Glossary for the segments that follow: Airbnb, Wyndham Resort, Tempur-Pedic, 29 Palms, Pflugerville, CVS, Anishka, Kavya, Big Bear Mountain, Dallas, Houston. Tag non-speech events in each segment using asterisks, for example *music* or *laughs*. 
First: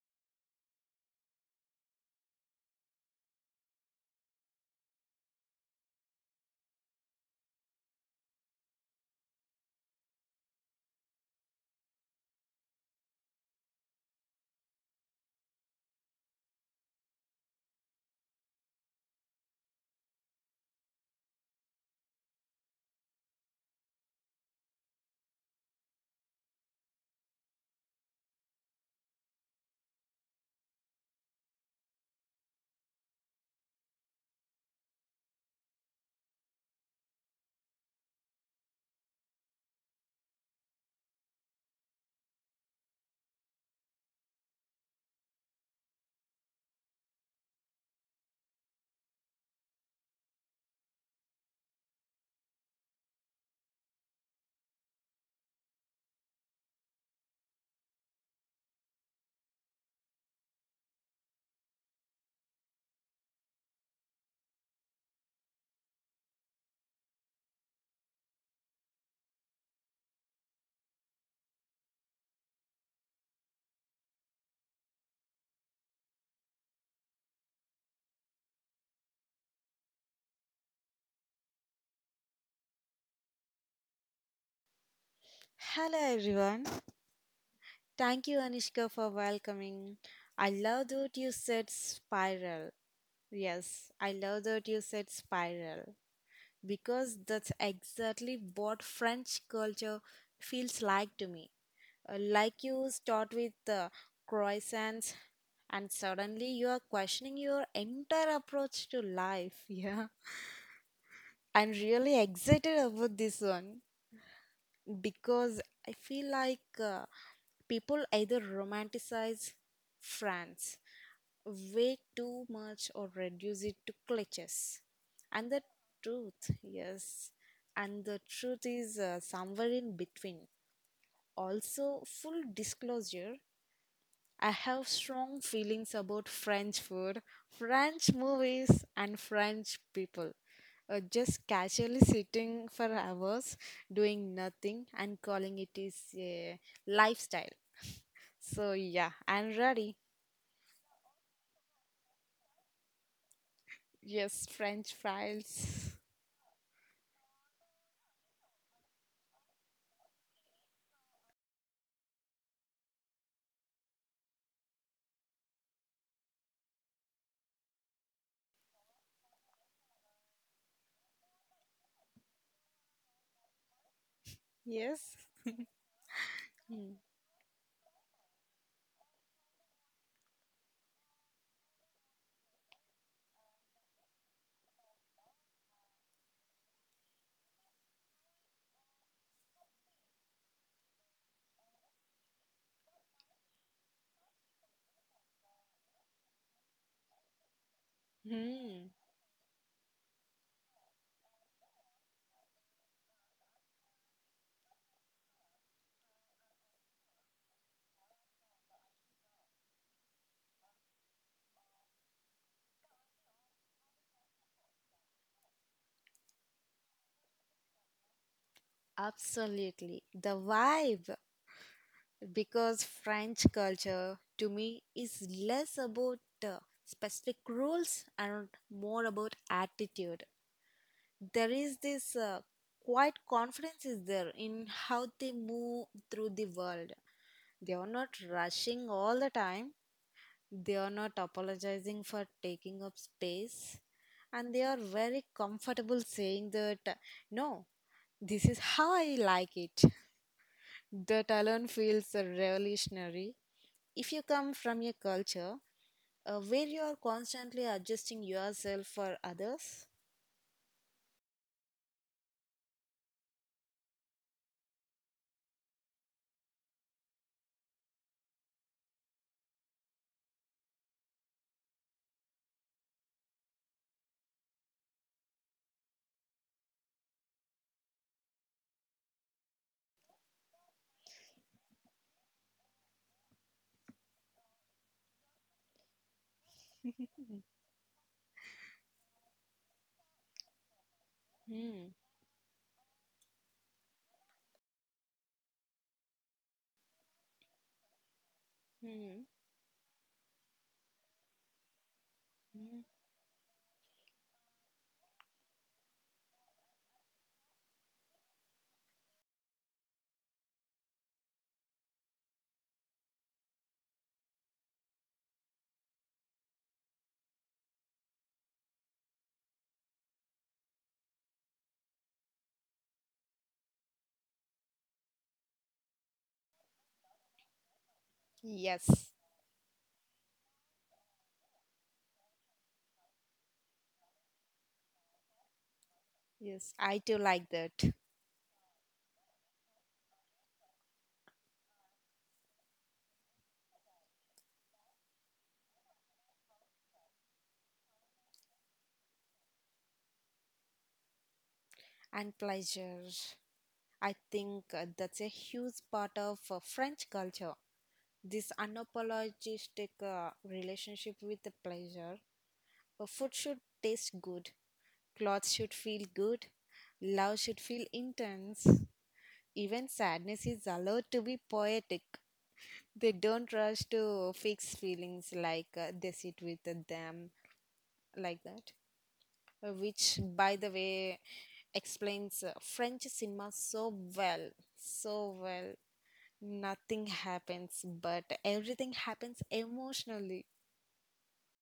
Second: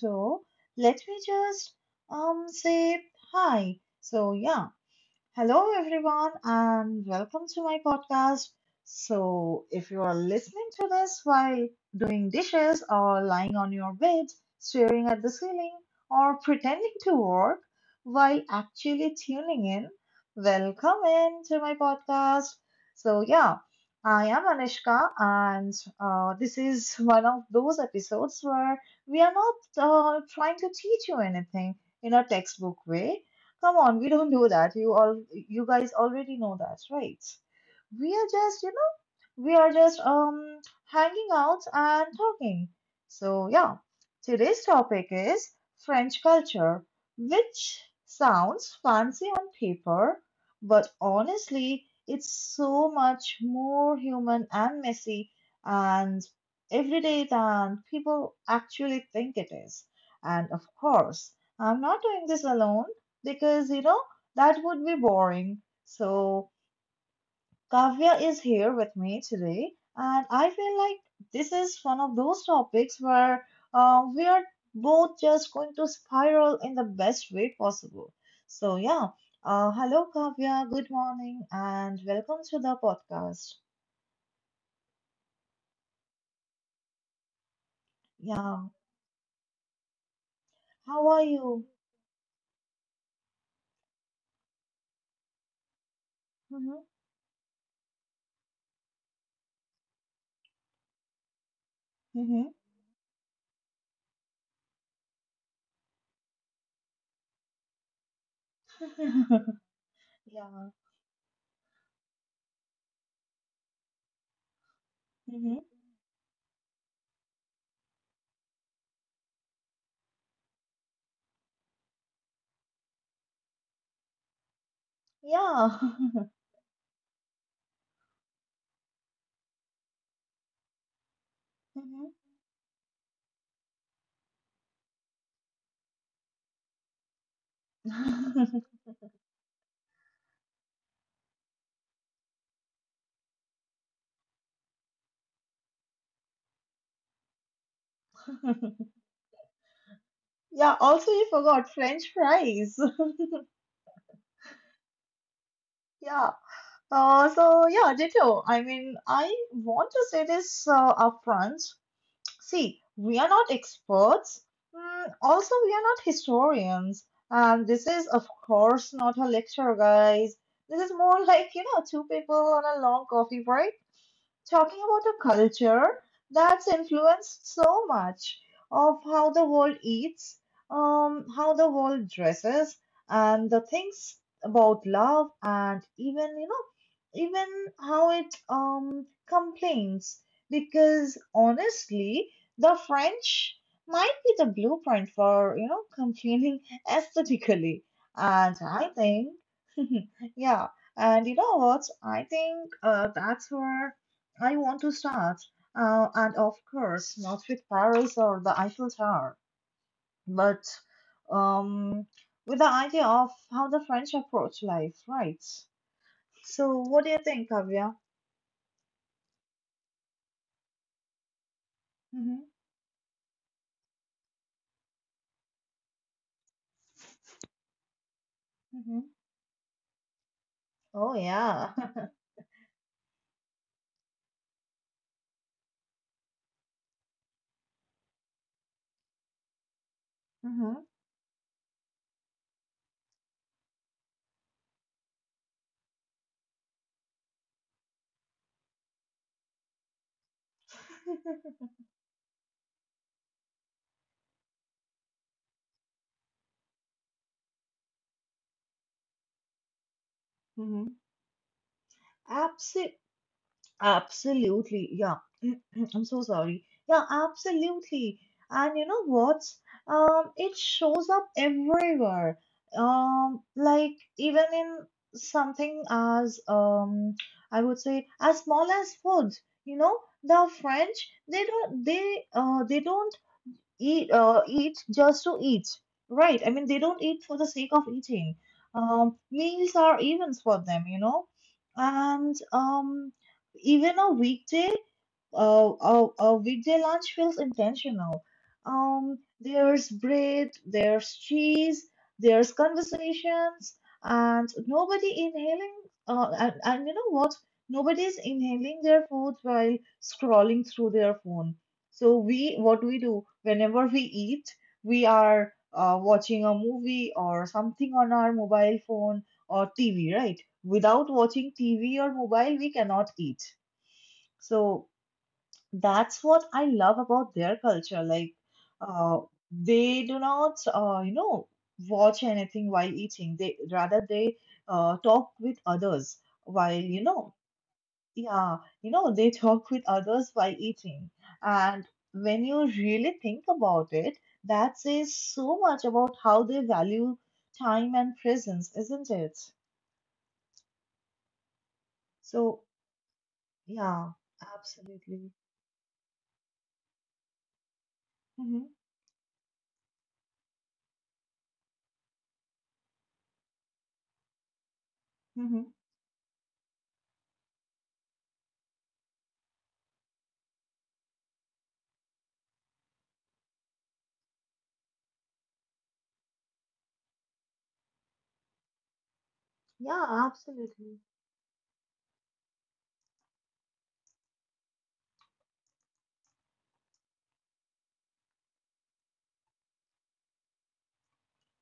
into, let me just say hi. So yeah, hello, everyone, and welcome to my podcast. So, if you are listening to this while doing dishes or lying on your bed, staring at the ceiling, or pretending to work while actually tuning in, welcome in to my podcast. So, yeah, I am Anishka, and this is one of those episodes where we are not trying to teach you anything in a textbook way. Come on, we don't do that. You guys already know that, right? We are just, you we are just hanging out and talking. So yeah, today's topic is French culture, which sounds fancy on paper, but honestly, it's so much more human and messy and everyday than people actually think it is. And of course, I'm not doing this alone because you know that would be boring. So Kavya is here with me today, and I feel like this is one of those topics where we are both just going to spiral in the best way possible. So, yeah, hello Kavya, good morning, and welcome to the podcast. Hello everyone. Thank you Yeah, Anishka for welcoming. I love how that are you you? said spiral. Yes, I love that you said spiral hmm because that's exactly what French culture feels like to me. Uh, hmm *laughs* Like you start with the croissants and suddenly you are questioning your entire approach to life. *laughs* Yeah. Yeah. I'm really excited about this one because hmm I feel like people either romanticize France way too much or reduce it to cliches. And the Yeah. *laughs* truth, yes, and the truth is somewhere in between. Also, hmm full disclosure, I have strong feelings about French food, French *laughs* movies, and French people. Just casually sitting for hours doing nothing and calling it is a lifestyle, so yeah, I'm ready. yeah, also, you forgot French fries. *laughs* Yes, French fries. Yeah. So yeah, ditto. I mean, I want to say this upfront. See, we are not experts. Mm, also, we are not historians. And this is, of course, not a lecture, guys. This is more like, you know, two people on a long coffee break talking about Yes. a culture that's influenced so much of how the world eats, how the world dresses, and the things about love, and even you know, even how it complains. Because honestly, the French might be the blueprint for complaining *laughs* aesthetically, and I Mm-hmm. think, *laughs* yeah. And you know what? I think that's where I want to start, and of course, not with Paris or the Eiffel Tower, but um, with the idea of how the French approach life, right? So, what do you think, Kavya? Absolutely. The vibe, Mm-hmm, because French culture to me is less about uh, specific rules and more mm-hmm. about attitude. Oh, There yeah. is *laughs* this quiet confidence is there in how they move through the world. They are not rushing all the time. Mm-hmm. They are not apologizing for taking up space and they are very comfortable saying that no, this is how I like it. That alone feels revolutionary. If you come from a culture where you are constantly adjusting yourself for others. Mm-hmm. Absolutely. Yeah. *clears throat* I'm so sorry. Yeah, absolutely. And you know what? It shows up everywhere. Like even in something as I would say as small as food. You know, the French, they don't eat eat just to eat, right? I mean, they don't eat for the sake of eating. Meals are events for them, you know, Hmm, and even a weekday lunch feels intentional. Hmm, There's bread, there's cheese, there's hmm. conversations, and nobody inhaling. And you know what? Nobody's inhaling their food while scrolling through their phone. So what we do whenever we eat, we are watching a movie or something on our mobile phone or TV, right? Without watching TV or mobile, we cannot eat. So that's what I love about their culture. Like, Yes, uh, they do not, you know, watch anything while eating. They rather they talk with others yes, while, I you too know, like that. yeah, you know, they talk with others while eating. And when you really think about it, that says so much about how they value time and presence, isn't it? And So, pleasure. yeah, I think that's a absolutely. huge part of French culture, this hmm unapologetic relationship with the pleasure. Food should taste good, clothes hmm should feel good, love should feel intense. Even sadness is allowed to be poetic. They don't rush to fix feelings, like they sit with them like that. Yeah, Which, by the absolutely. way, explains French cinema so well, so well, nothing happens but everything happens emotionally.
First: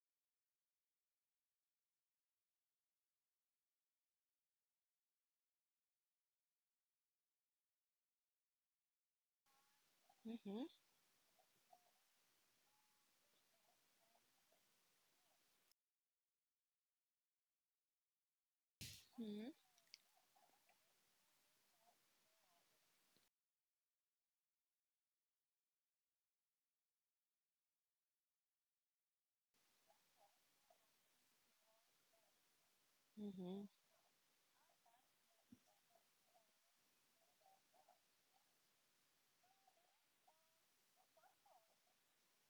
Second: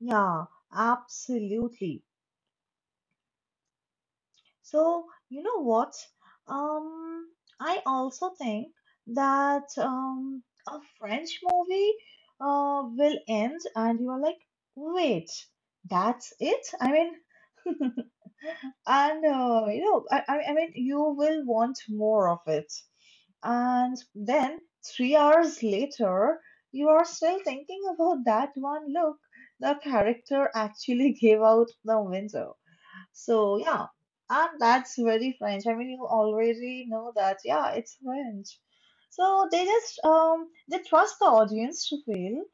Yeah, absolutely. So, you know what? Um, I also think that Hmm? a French movie will end, and you are like, wait, that's it? I mean, *laughs* and Hmm? uh, I mean, you will want more of it. And then 3 hours later, you are still thinking about that one look the character actually *laughs* gave out the window. So Mhm. yeah, and that's very French. I mean, you already know that. Yeah, it's French. So they just they trust the audience to fail,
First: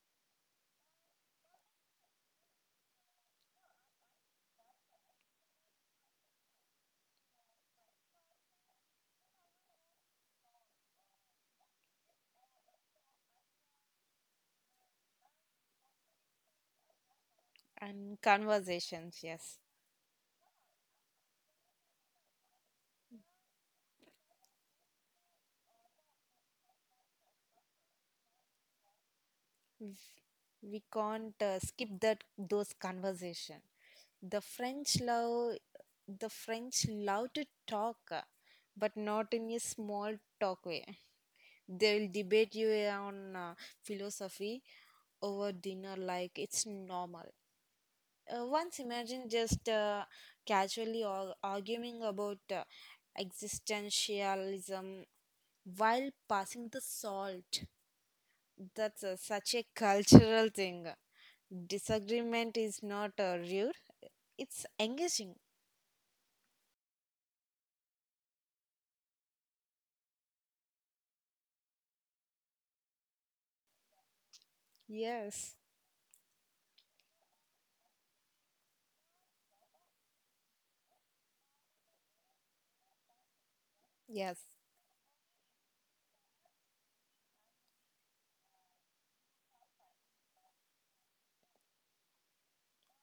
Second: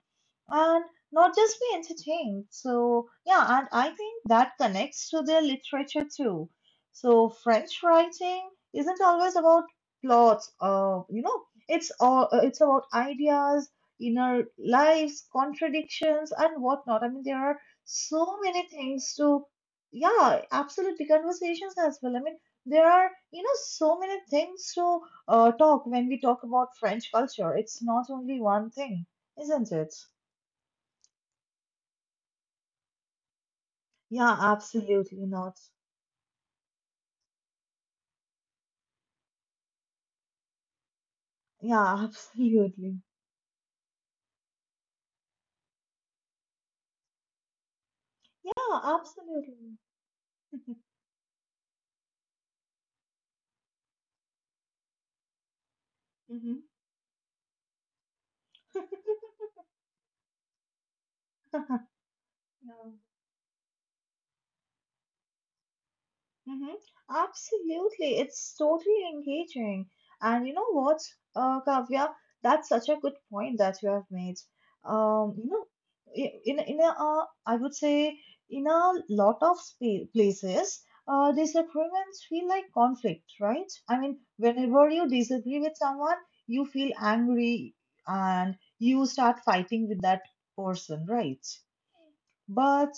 and not just be entertained. So, yeah, and I think that connects to their literature too. So, French writing isn't always about plots, you know, it's about ideas, inner lives, contradictions, and whatnot. I mean, there are And so many things conversations, to, yes. yeah, absolutely, conversations as well. I mean, there are, you know, so many things to talk when we talk about French culture. It's not only one thing, isn't it? We can't skip that, those conversation. Yeah, The French absolutely not. love the French love to talk, but not in a small talk way. They Yeah, *laughs* will debate you uh, absolutely. on uh, philosophy over dinner like it's normal. Once Yeah, imagine just absolutely. Casually or arguing about existentialism while Mm-hmm. passing the salt. That's a, such a cultural thing. Disagreement is Yeah. not rude, it's engaging. Mm-hmm. Absolutely. It's totally engaging. And you know what, Kavya, that's such a good point that you have made. You Yes, know, I would say in a lot of places, disagreements feel like conflict, right? I mean, yes, whenever you disagree with someone, you feel angry and you start fighting with that person, right? But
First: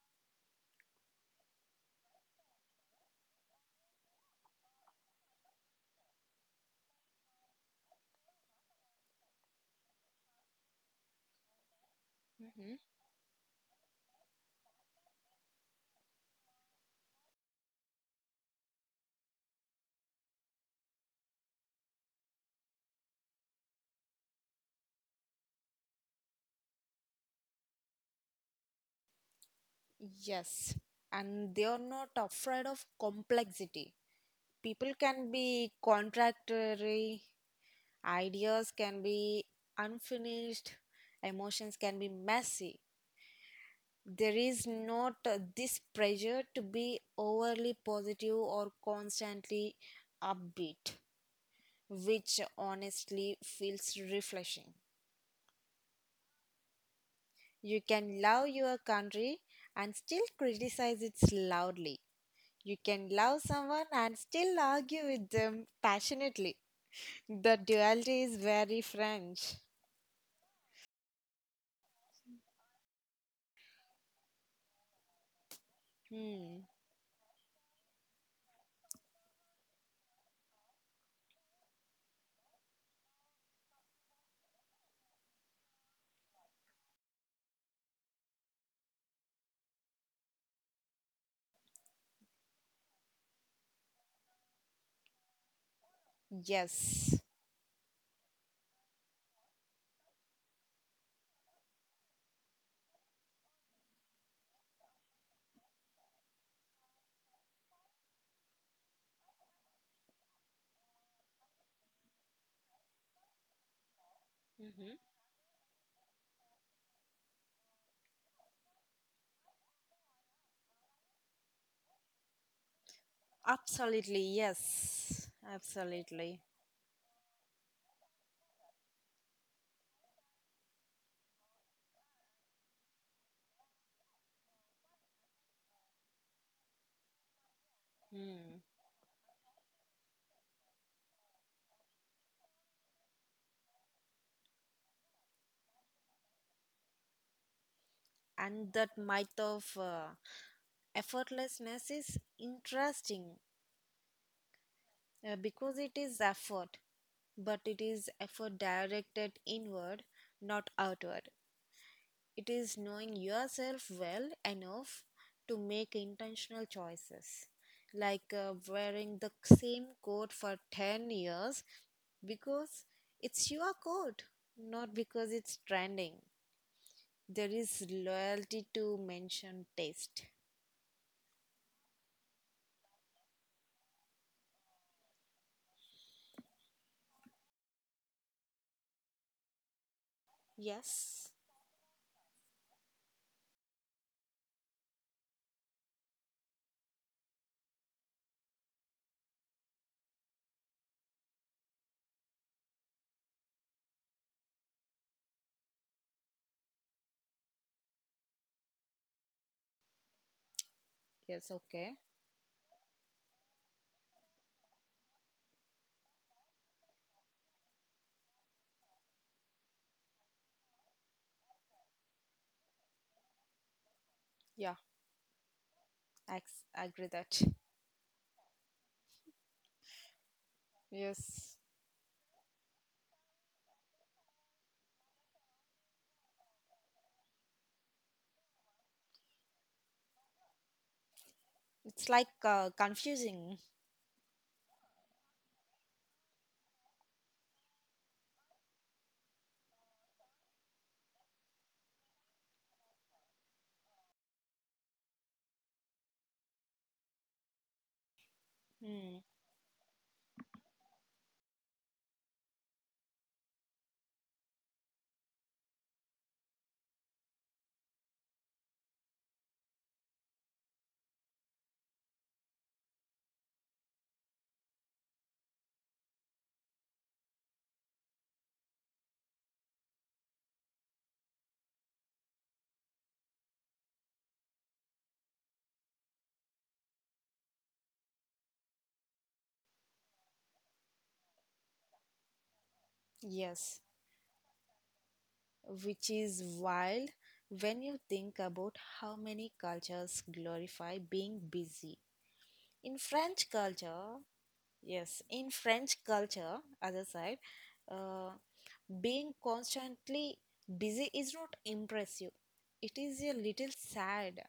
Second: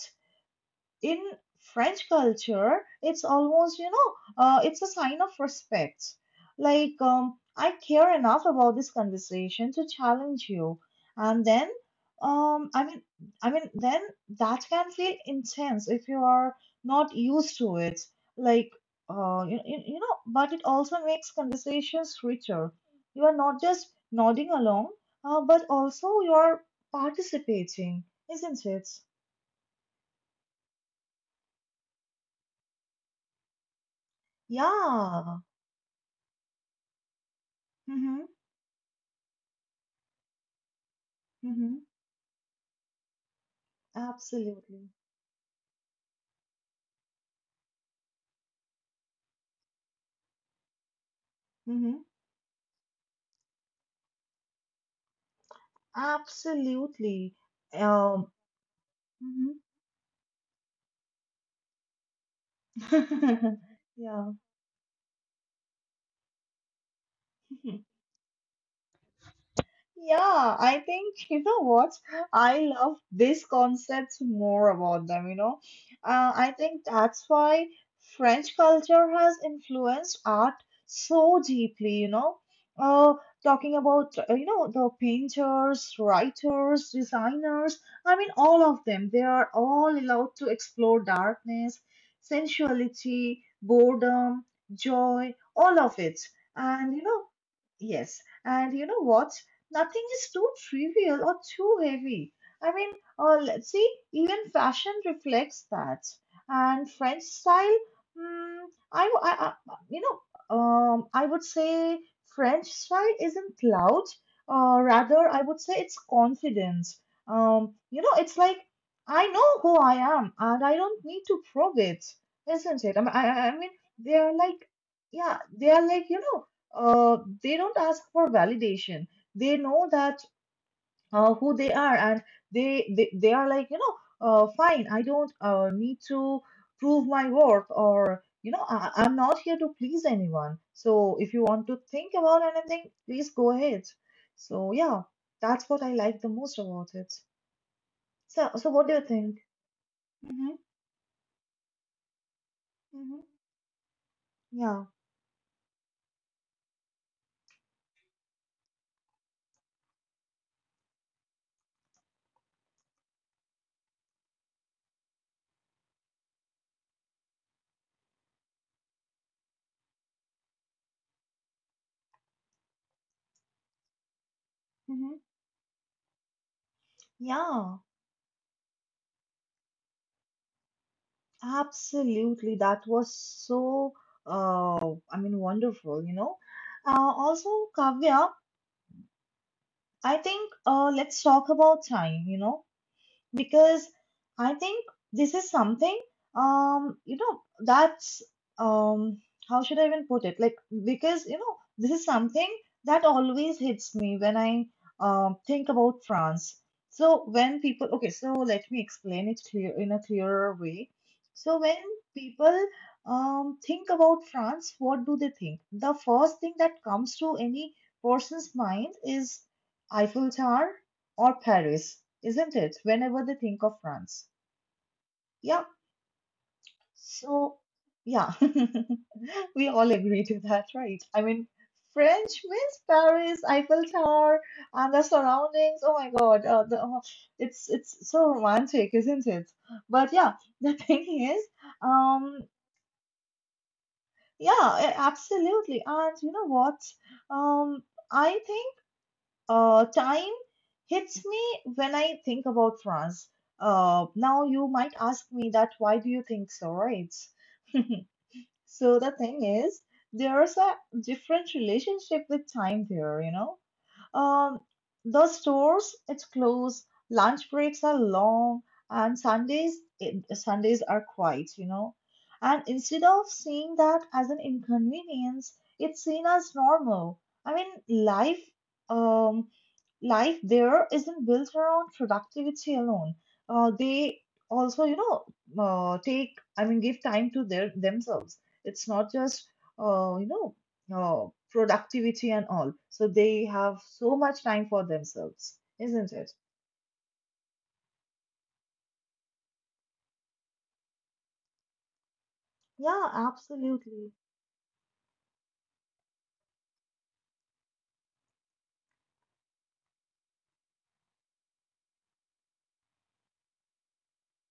in French culture, it's almost, you know, it's a sign of respect. Like, I care enough about this conversation to challenge you. And then, um, hmm, I mean, then that can feel intense if you are not used to it. Like, you know, but it also makes conversations richer. You are not just nodding along, but also you are participating, isn't it? yes. And they are not afraid of complexity. People can Yeah. be contradictory, Mm-hmm. ideas can be unfinished, Mm-hmm. emotions can be messy. There is Absolutely. not this pressure to be overly positive or constantly upbeat, Mm-hmm. which honestly feels refreshing. Absolutely. You can Um, love your country mhm. and still criticize it loudly. You can love someone *laughs* and yeah. still argue with them passionately. The *laughs* duality is very French. Yeah, I think *laughs* you know what? I love this concept more about them, you know. I Hmm. think that's why French culture has influenced art so deeply, you know. Uh, talking about, you know, the painters, writers, designers, I mean, all of them, they are all allowed to explore darkness, sensuality, boredom, joy, all of it. And, you Yes. know, yes, and you know what? Nothing is too trivial or too heavy. I mean, let's see, even fashion reflects that. And French style, mm, I, w- I- you know, I would say French style isn't loud. Hmm. Rather, I would say it's confidence. You know, it's like I know who I am, and I don't need to prove it, isn't it? I mean, they Absolutely. are like, Yes. yeah, they are like, you Absolutely. know, uh, they don't ask for validation. They know that who they are, and they are like, you know, fine, I don't need to prove my worth. Or, you Hmm. know, I, I'm not here to please anyone, so if you want to think about anything, please go ahead. So yeah, that's what I like the most about it. So, so And what do that you think? might of Mm-hmm, effortlessness is mm-hmm, interesting. yeah. Because it is effort, but it is effort directed inward, not outward. It is knowing yourself well enough to make intentional choices, like wearing the same coat for 10 years because it's your coat, not Mm-hmm, because it's trending. There yeah, is loyalty to mention taste. absolutely. That was so, I mean, wonderful, you know. Also, Kavya, I think let's Yes. talk about time, you know, because I think this is something, um, you know, that's, um, how should I even put it, like, because, you know, this is something that always hits me when I think about France. So when people, okay, so let me explain it clear in a clearer way. Yes, So when okay. people think about France, what do they think? The first thing that comes to any person's mind is Eiffel Tower or Paris, isn't it? Whenever they think of France. Yeah. Yeah. Agree that. So, yeah, *laughs* we all agree to that, right? I mean, Yes. French means Paris, Eiffel Tower, and the surroundings. Oh my God, the, oh, it's so romantic, isn't it? But yeah, the *laughs* thing is, It's like um, confusing. yeah, absolutely. And you know what? Um, I think. Time hits me when I think about France. Now you might ask me that why do you think so, right? So the Hmm. thing is, there's a different relationship with time there, you know, um, the stores, it's closed. Lunch breaks are long, and Sundays are quiet, you know. And instead of seeing that as an inconvenience, it's seen as normal. I mean, life, um, life there isn't built around productivity alone. They also, you know, give time to their themselves. It's not just, you know, oh, productivity and all. So they Yes, have so much time for themselves, which isn't it? is wild when you think about how many cultures glorify being busy. In Yeah, French absolutely. culture, yes, in French culture, other side, uh, being constantly busy is not impressive. It is a little sad.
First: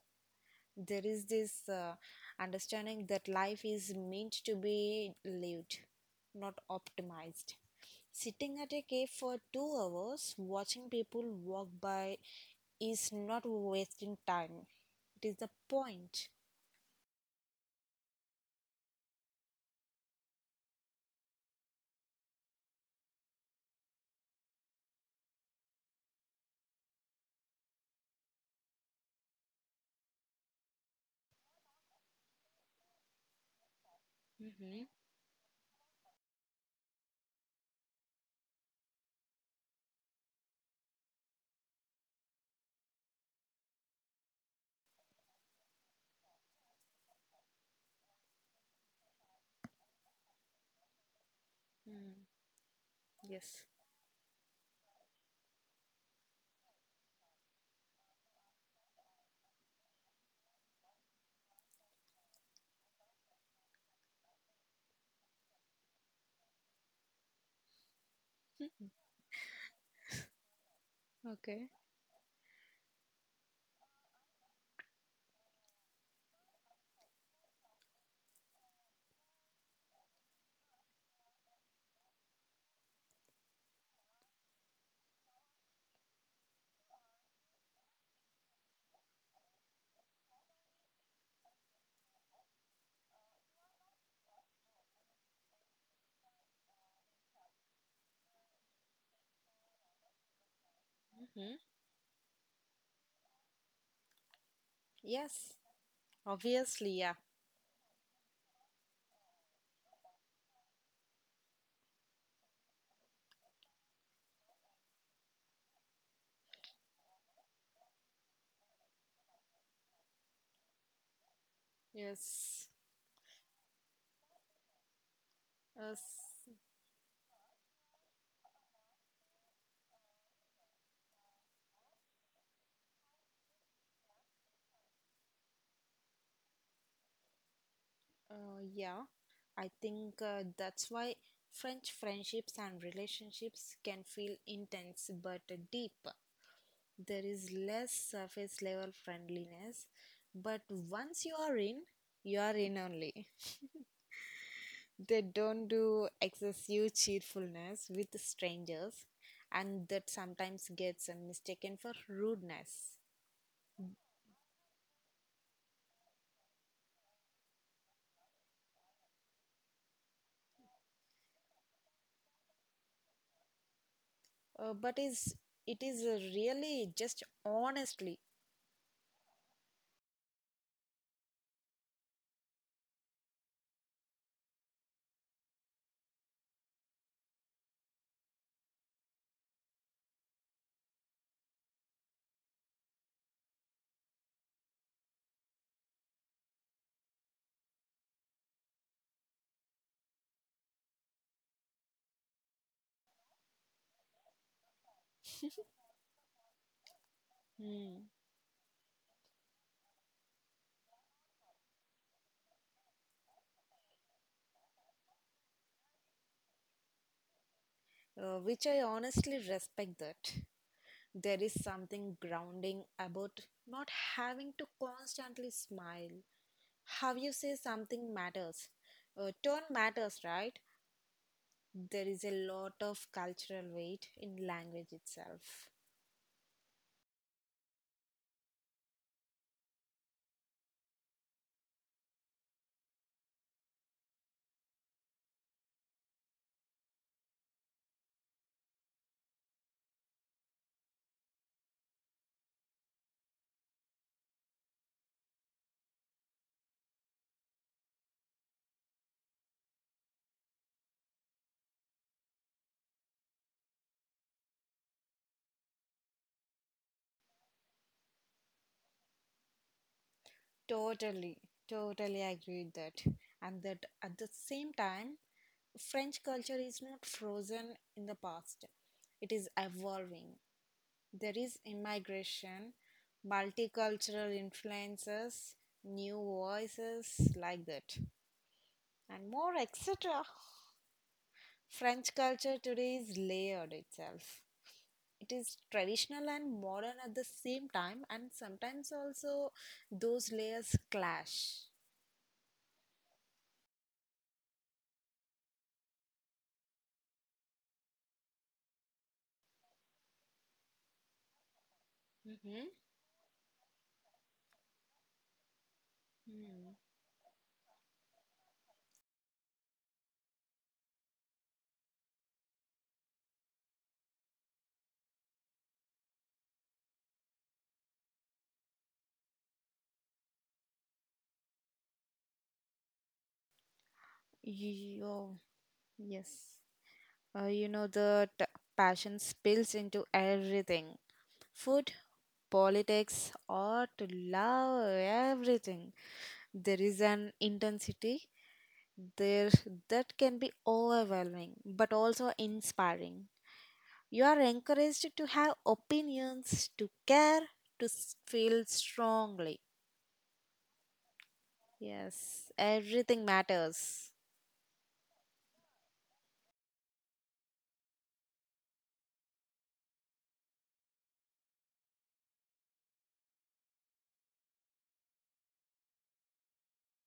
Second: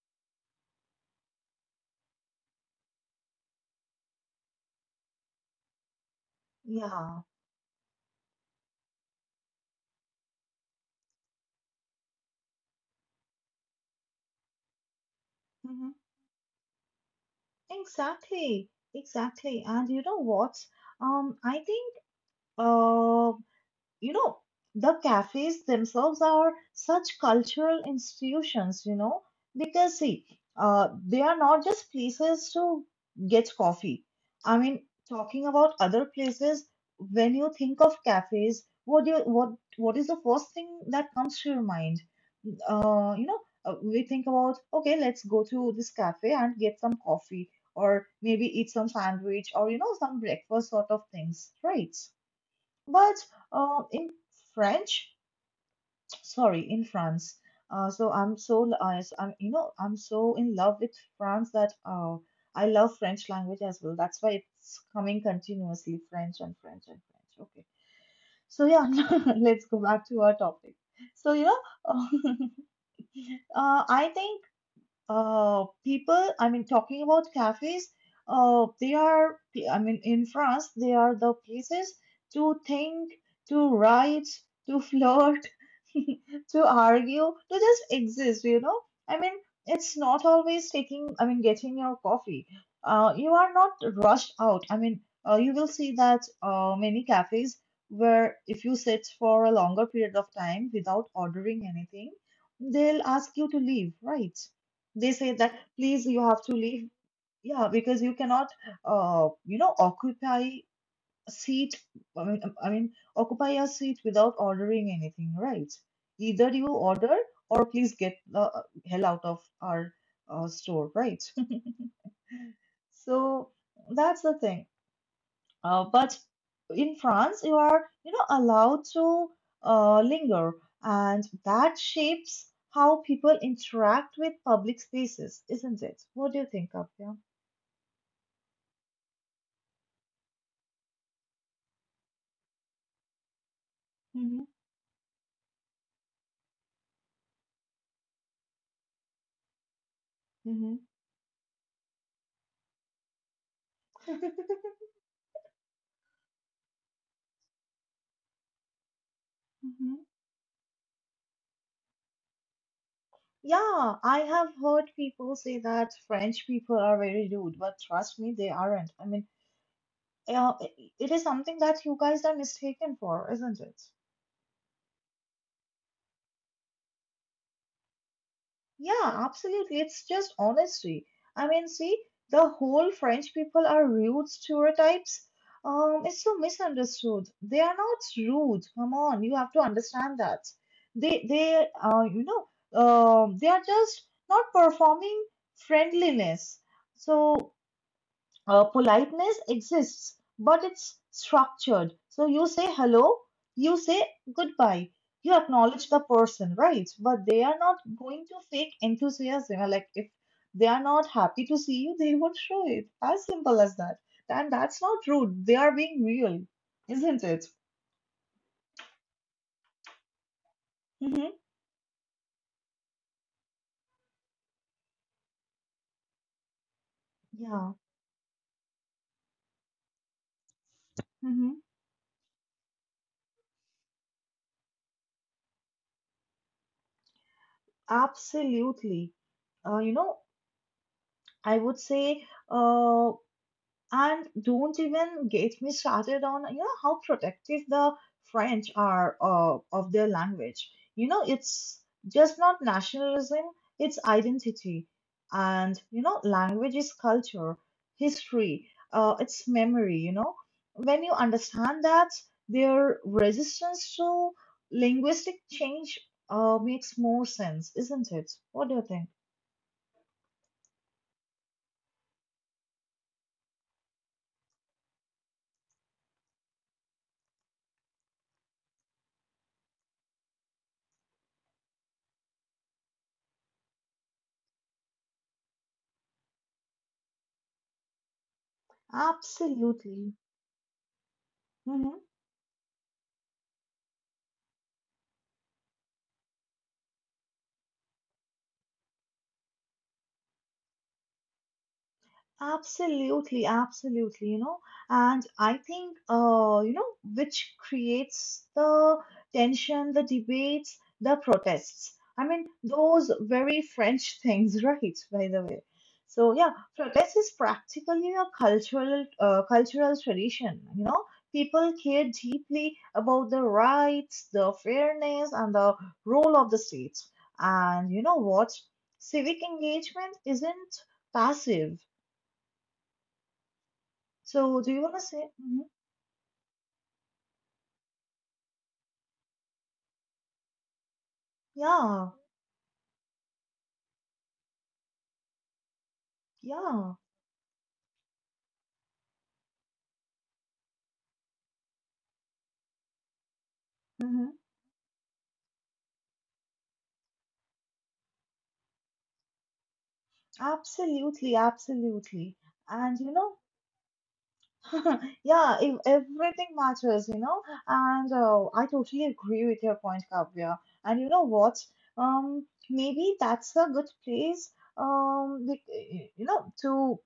There is this understanding that life is meant to be lived, not Yeah, optimized. Sitting at a cave for 2 hours, watching people walk by is not wasting time. It is the hmm point. exactly, exactly. And you know what? I think uh, you know, the cafes themselves are such cultural institutions, you know, because see, they are not just places to get coffee. I mean, Mm-hmm. talking about other places, when you think of cafes, what do you what is the first thing that comes to your mind? uh, you know we think about, okay, let's go to this cafe and get some coffee, or maybe eat some sandwich, or you know, some breakfast sort of things, right? Mm, But yes. uh, in French, sorry, in France. So I'm, you know, I'm so in love with France that I love French language as well. That's why it's coming continuously French and French and French. Okay. So yeah, *laughs* let's go back to our topic. So you Okay. know, *laughs* I think people, I mean, talking about cafes, they are, I mean, in France, they are the places to think, to write, to flirt, *laughs* to argue, to just exist, you know? I mean, it's not always taking, I mean, getting your coffee. You are not rushed out. I mean, you will see that many cafes where if you sit for a longer period of time without Hmm. ordering anything, they'll ask you to leave, right? They say that Yes, please you have to leave, obviously, yeah. yeah, because you cannot occupy a seat, I mean occupy a seat without ordering anything, right? Either you order or please get the hell out of our store, right? *laughs* Yes. So that's the thing, Yes. but in France you are allowed to linger, and that shapes how people interact with public spaces, isn't it? What do you think of? Yeah, I think that's why French friendships and relationships can feel Mhm, intense but deep. There is less surface level friendliness, but mhm, once you are in only. They don't do excessive cheerfulness with strangers, and mhm. *laughs* that sometimes gets mistaken for rudeness. Yeah, I have heard people say that French people are very rude, but trust me, they aren't. I mean, yeah, it is something that you guys are mistaken for, isn't it? But is it is really just honestly. Yeah, absolutely. It's just honesty. I mean, see, the whole French people are rude stereotypes. It's so misunderstood. They are not rude. Come on, you have to understand that. They they are just not performing friendliness. So politeness exists, but it's structured. So you say hello, you say goodbye, you acknowledge the person, right? But they are not Hmm. going to fake enthusiasm. Like if they are not happy to see you, they won't show it. As simple as that. And that's not rude. They are being real, isn't it? Uh, which I honestly respect that. Hmm. There is something grounding about not having to constantly smile. How you say Yeah. something matters. Tone matters, right? Hmm. There is a lot of cultural weight in language itself. Absolutely. Uh, you know, I would say. Uh, And don't even get me started on, you know, how protective the French are of their language. You know, it's just not nationalism, it's identity. And, you know, language is culture, history, it's memory, you know. When you understand that, their resistance to linguistic change makes more sense, isn't it? What do you think? Totally, totally agree with that. And that at the same time, French culture is not frozen in the past, it is evolving. There is immigration, multicultural influences, new voices like that, and more, Absolutely. etc. Mhm. French culture today is layered itself. It is traditional and modern at the same time, and sometimes also those layers clash. Absolutely, absolutely, you know, and I think, which creates the tension, the debates, the protests. I mean, Mm-hmm. those very French things, *laughs* right, by the way. So yeah, Mm. protest is practically a cultural, cultural tradition, you know. People care deeply about the rights, the fairness, and the role of the state. And you know what? Civic engagement isn't passive, so, do you want to say? Yo, Mhm. yes. Uh, you know, the t- Passion spills into everything, food, Yeah, politics, art, love, everything. There yeah, is an intensity there that can be overwhelming but also inspiring. You hmm, are encouraged to have opinions, to care, feel strongly. absolutely, absolutely. Yes, And you everything know, matters. *laughs* yeah, if everything matters, you know, and I totally agree with your point, Kavya. And you know what? Maybe that's a good place, like, you know, to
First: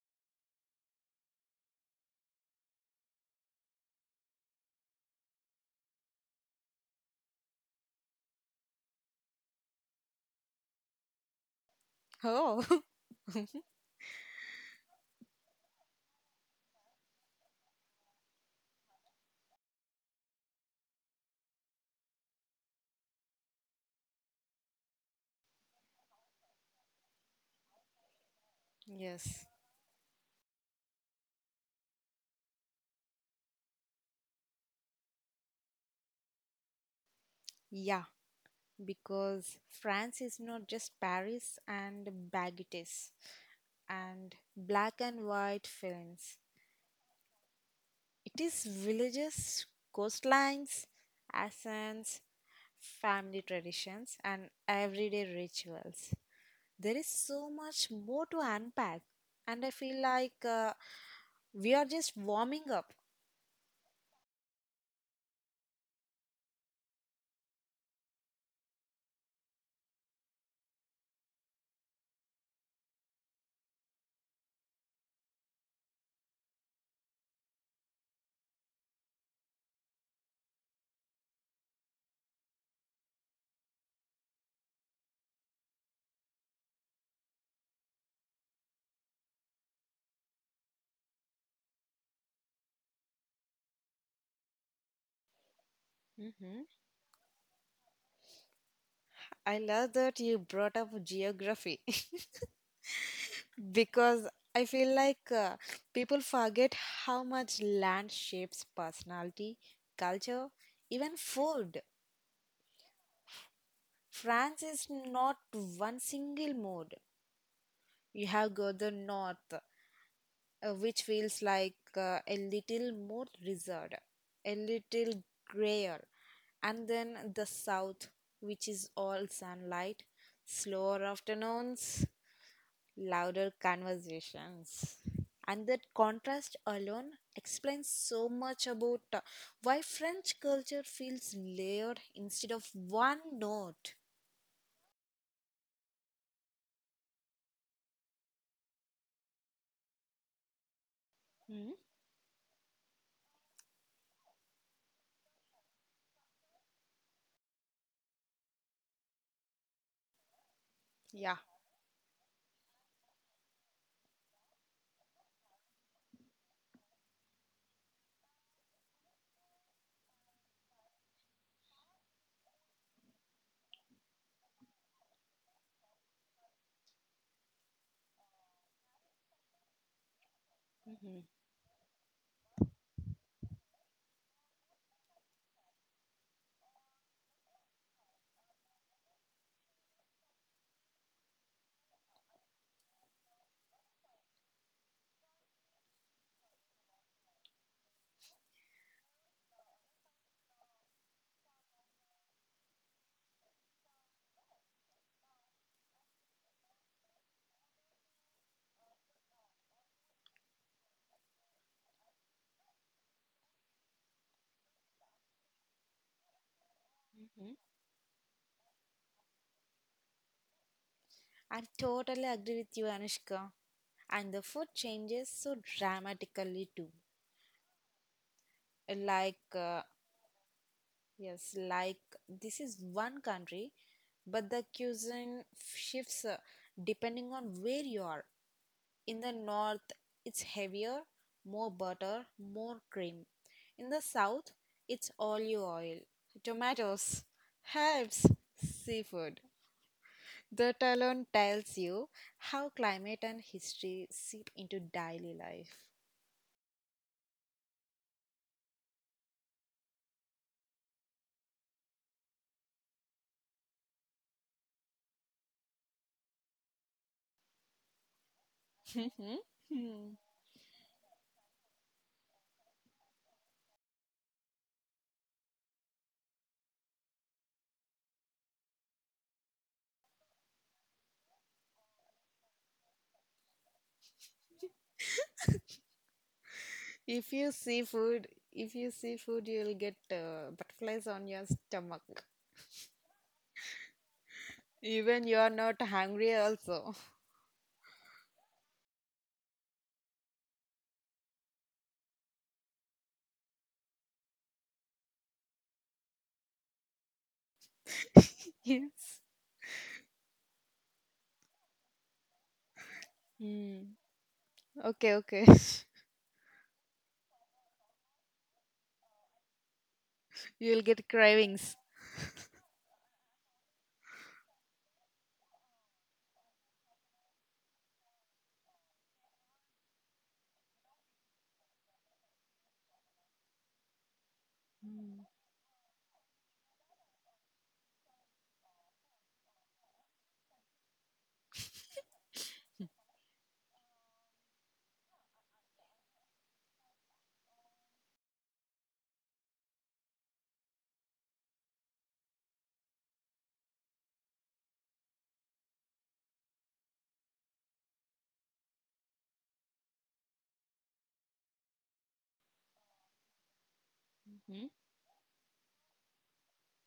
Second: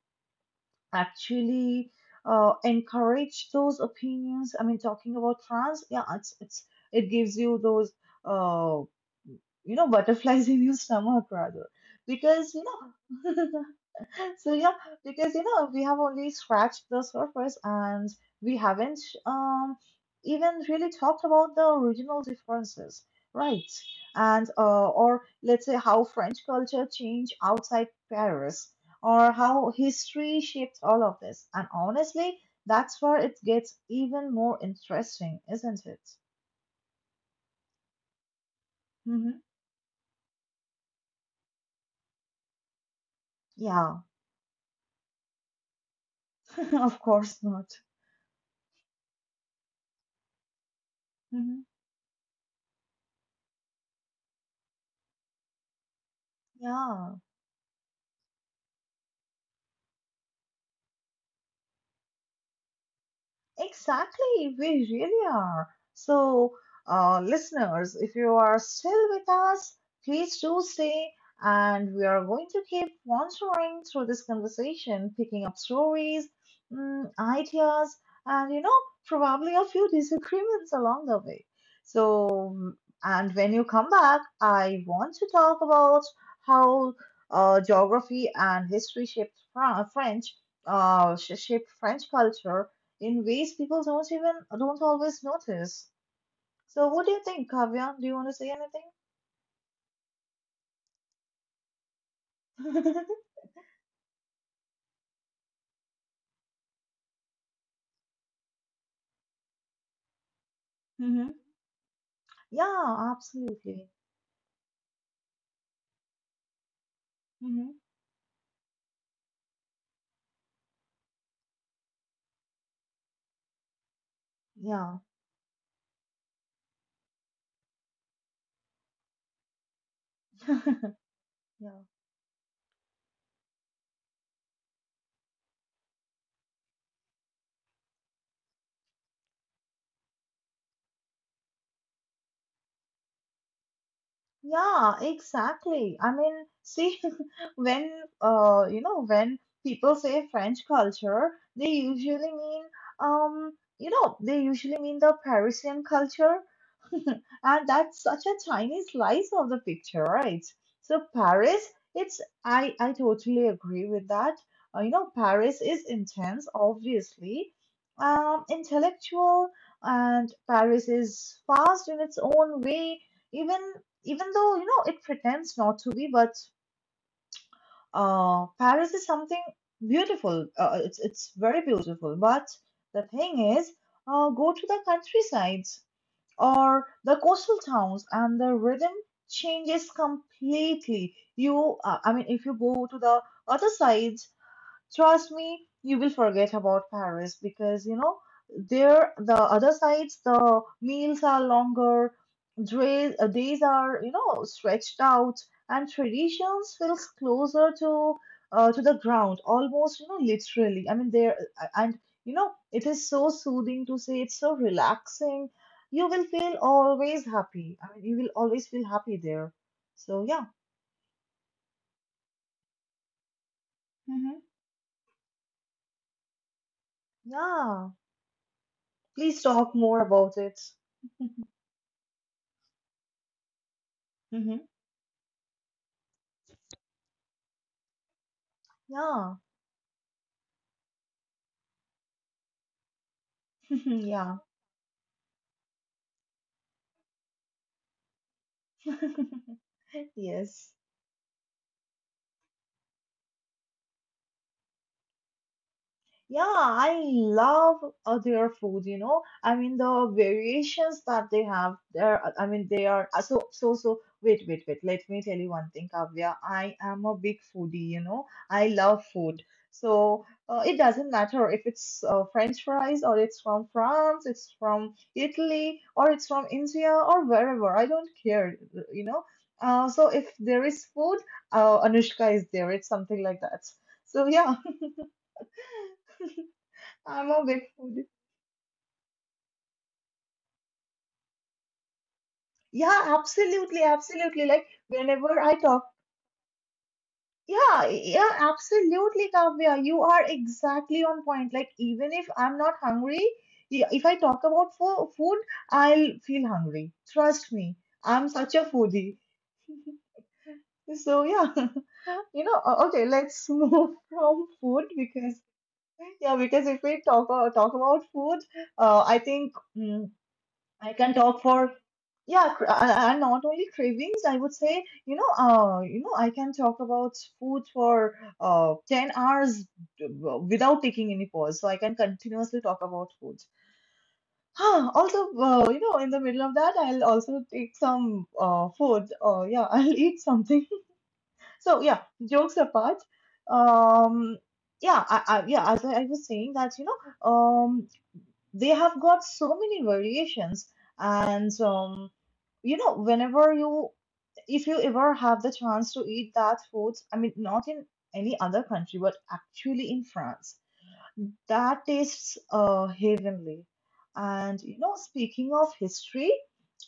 actually encourage those opinions. I mean, talking about trans, yeah, it's it gives you those. Uh, Butterflies in your stomach rather. Because, you Oh, know, *laughs* so yeah, because, you know, we have only scratched the surface and we haven't um, even really talked about the original differences, right? And, or let's say how French culture changed outside Paris *laughs* or yes. how history shaped all of this. And honestly, that's where it gets even more interesting, isn't it? Yeah. Hmm. Because France is not just Paris and baguettes Yeah, and black and white films. *laughs* of course not. It is villages, coastlines, Mhm. accents, family traditions, and everyday rituals. There is 娘。so much more to unpack, and I feel like we are just warming up. Exactly, we really are. So, listeners, if you are still with us, please do stay, and we are going to keep wandering through this conversation, picking up stories, mm, ideas, and you know, probably a few disagreements along the way. So, mm, and when you come back, I want to talk about how geography and history shaped French, shaped French culture in ways people don't always notice. Hmm. So what do you think, Kavya? Do you want to say I love that you brought up geography *laughs* anything? *laughs* because I feel like people forget how much land shapes personality, culture, even Mm-hmm. food. Yeah, absolutely. France is not one single mode. Mm-hmm. You have got the north, which feels like a little more reserved, a Yeah. little grayer, and then the south, which is all sunlight, *laughs* slower Yeah. afternoons, louder conversations. And that contrast alone explains so much about why French culture feels layered instead of one note. Yeah, exactly. I mean, see, *laughs* when when people say French culture, they Hmm? usually mean um, the Parisian culture, *laughs* and that's such a tiny slice of the picture, right? So Yeah. Paris, it's I totally agree with that. You know, Paris is intense, obviously, intellectual, and Paris is fast in its own way even even though you know it pretends not to be, but Paris is something beautiful. uh, it's Hmm. it's very beautiful, but the thing is, go to the countryside or the coastal towns and the rhythm changes completely. You uh, i mean if you go to the other side, trust me, you will forget about Paris, because you know there the other sides the meals are longer, days are you know stretched out, and traditions feels closer to the ground almost, you know, literally. I mean there and you know it is so soothing to say, it's so relaxing. You will feel always Hmm. happy. I mean you will always feel happy there. So yeah, I totally agree with you, Anushka. And the hmm, food changes so dramatically too. yeah. Like, Please talk more about it. yes, like this is one country, but the cuisine shifts depending on where you are. In the Yeah, north, it's heavier, more butter, more cream. *laughs* In the yeah, south, it's olive oil, tomatoes, herbs, seafood. *laughs* yes. That alone tells you how climate and history seep into daily life. Yeah, I love their food, you know. I mean the variations that they have there. I mean they are so so so. Wait, wait, wait. Let me tell you one thing, Kavya. I am a big foodie, you know. I love Mhm. food, Hmm. so it doesn't matter if it's French fries or it's from France, it's from Italy, or it's from India or wherever. I don't care, you know. So if there is food, Anushka is there. It's something like that. So yeah, *laughs* I'm If a you big see foodie. food, if you see food, you'll get butterflies on your stomach. Yeah, absolutely, absolutely. Like Even you whenever are I not talk, hungry also. *laughs* yeah, yeah, absolutely, Kavya. You are exactly on point. Like even if I'm not hungry, yeah, if I talk about fo food, I'll feel hungry. Trust me, I'm such a foodie. Yes. So yeah, *laughs* you know, okay, let's *laughs* Hmm. move from food Okay, because okay. *laughs* yeah, because if we talk talk about food, I think. Mm, You'll I get can talk for cravings. yeah, and not only cravings. I would say, you know, I can talk about food for 10 hours without taking any pause. So I can continuously talk about food. Huh, Mhm. also, you know, in the middle of that, I'll also take some food. Yeah, *laughs* I'll eat something. *laughs* So yeah, jokes apart, um, yeah, I yeah, as I was saying that you know, they have got so many variations and you know, if you ever have the chance to eat that food, I mean, not in any other country, but actually in France, that tastes heavenly. And you know, speaking of history,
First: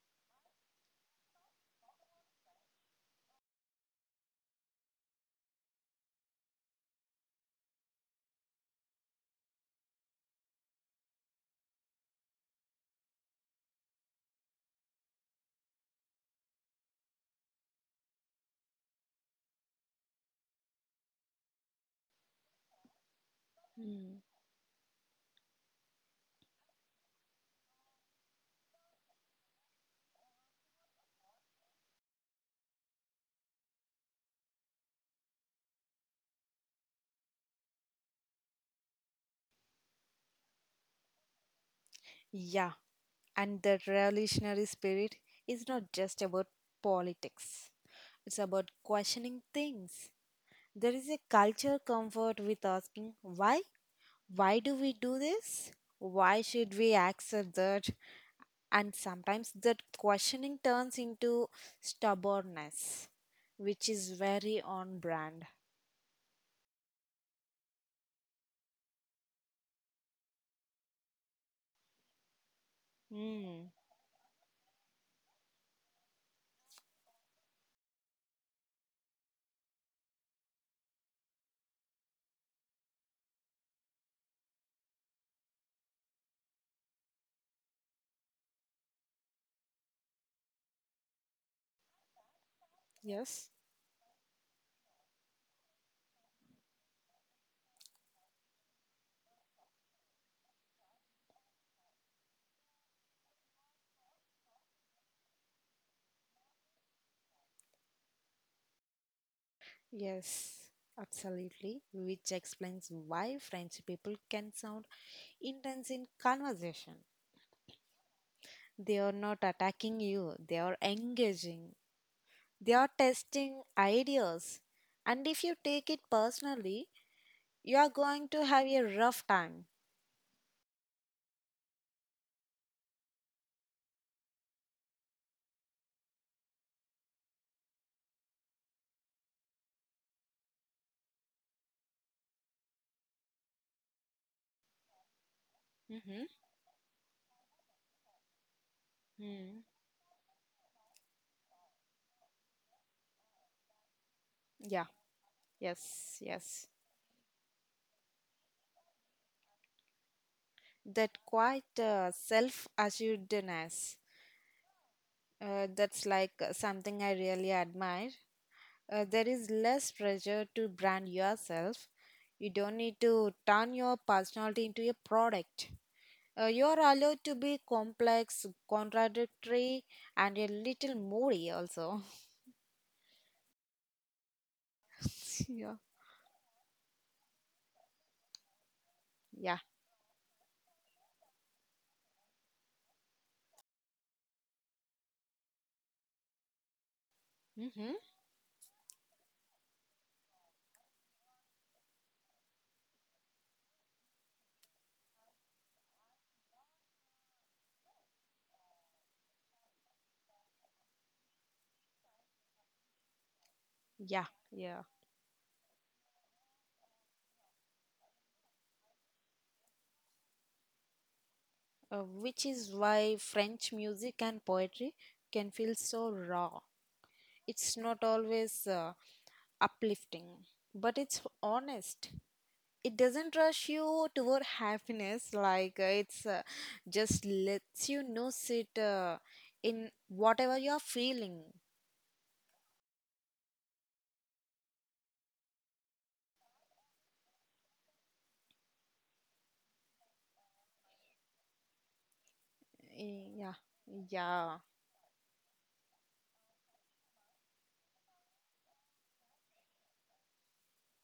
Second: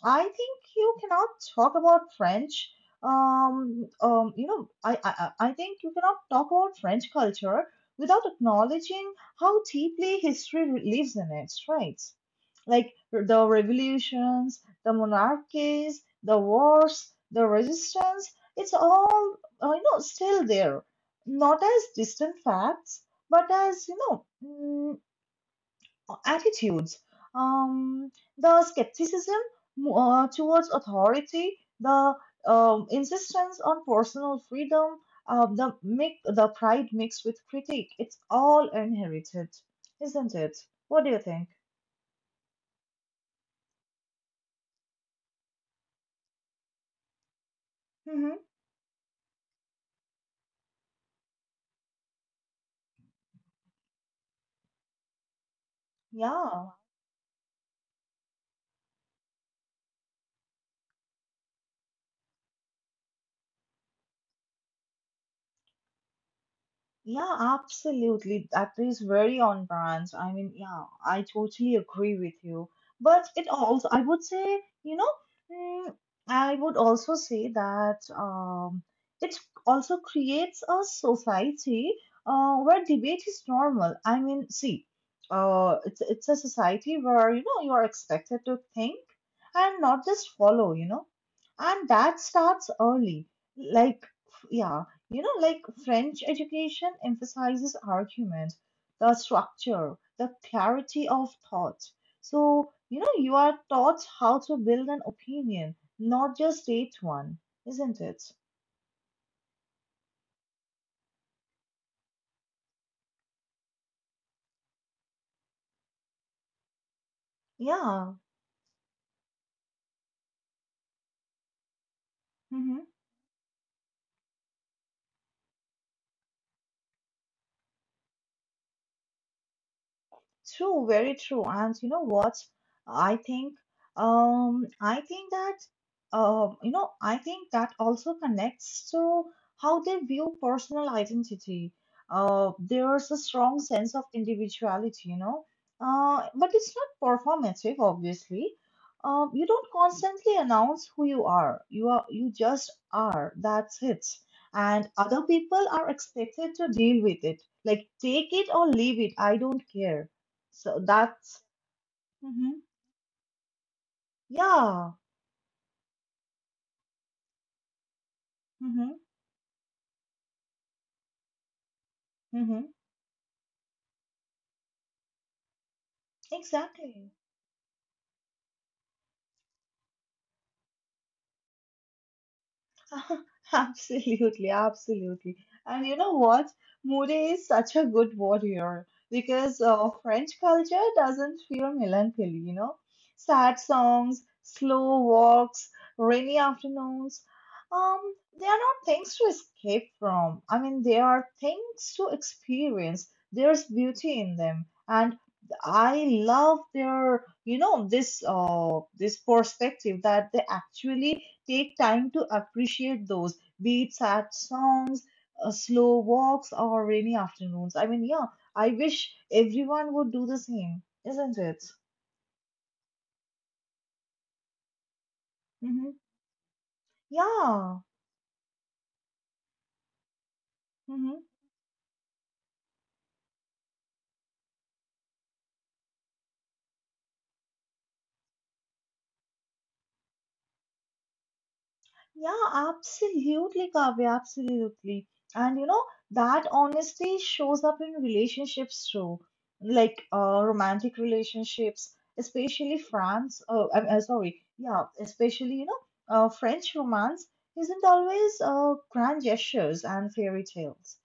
I think you cannot talk about French. You know, I think you cannot talk about French culture without acknowledging how deeply history lives in it, right? Like the revolutions, the monarchies, the wars, the resistance, it's all, still there. Not as distant facts, but as you Mm. know, mm, attitudes, um, the skepticism towards authority, the insistence on personal freedom, the mix, the pride mixed with critique, it's all inherited, isn't it? What do you think? Yeah, and the revolutionary spirit is not just about politics, Mm-hmm. it's about questioning things. There is a culture comfort with asking why? Why do we do this? Why Yeah. should we accept that? And sometimes that questioning turns into stubbornness, which is very on brand. Yeah, absolutely. That is very on brand. I mean, yeah, I totally agree with you. But it Mm. also, I would say, you know, mm, I would also say that it also creates a society where debate is normal. I mean, see, it's a society where, you know, you are expected to think and not just follow, you know, and that starts early. Yes. Like, yeah, you know, like French education emphasizes argument, the structure, the clarity of thought. So, you know, you are taught how to build an opinion, not just state one, isn't it? Yes, absolutely. Which explains why French people can sound intense in conversation. Yeah. They are not attacking you, they are engaging, they Mm-hmm. are testing ideas. And if you take it personally, you are going to have a rough time. True, very true. And you know what? I think, I think that, I think that also connects to how they view personal identity. There's a strong sense of individuality, you know, Mm-hmm. But it's not performative, obviously. You Mm. don't constantly announce who you are. You are, you just are. That's it. Yeah, And other people are yes, expected yes. to deal with it. Like, take it or leave it. I don't care, so That that's quite Mm-hmm. self assuredness. Yeah, That's like something I really admire. Mm-hmm. Uh, there is less pressure to brand yourself. You Mm-hmm. don't need to turn your personality into a product. You are Exactly. allowed to be complex, contradictory, and a little moody also. *laughs* Absolutely, absolutely. *laughs* Yeah. And you know what? Moody is such a good word here Yeah. because French culture doesn't feel melancholy, you know? Sad songs, slow walks, rainy afternoons. Hmm. Um, they are not things to escape from. I mean, they are things to experience. There's beauty in them. And I love their, you know, this this perspective that they actually take time to appreciate those, be it Yeah. sad Yeah. songs, slow walks, or rainy afternoons. I mean, yeah, I wish everyone would do the same, isn't it? Which is why French music and poetry can feel Hmm. so raw. It's Yeah. not always uplifting, but Hmm. it's honest. It doesn't rush you toward happiness, like it's just lets you know sit in whatever you are feeling. Yeah, absolutely, Kavya, absolutely. And you know, that honesty shows up in relationships too, like romantic relationships, especially Eh, France. yeah, I'm Sorry, yeah, yeah, especially French romance isn't always grand gestures and fairy tales.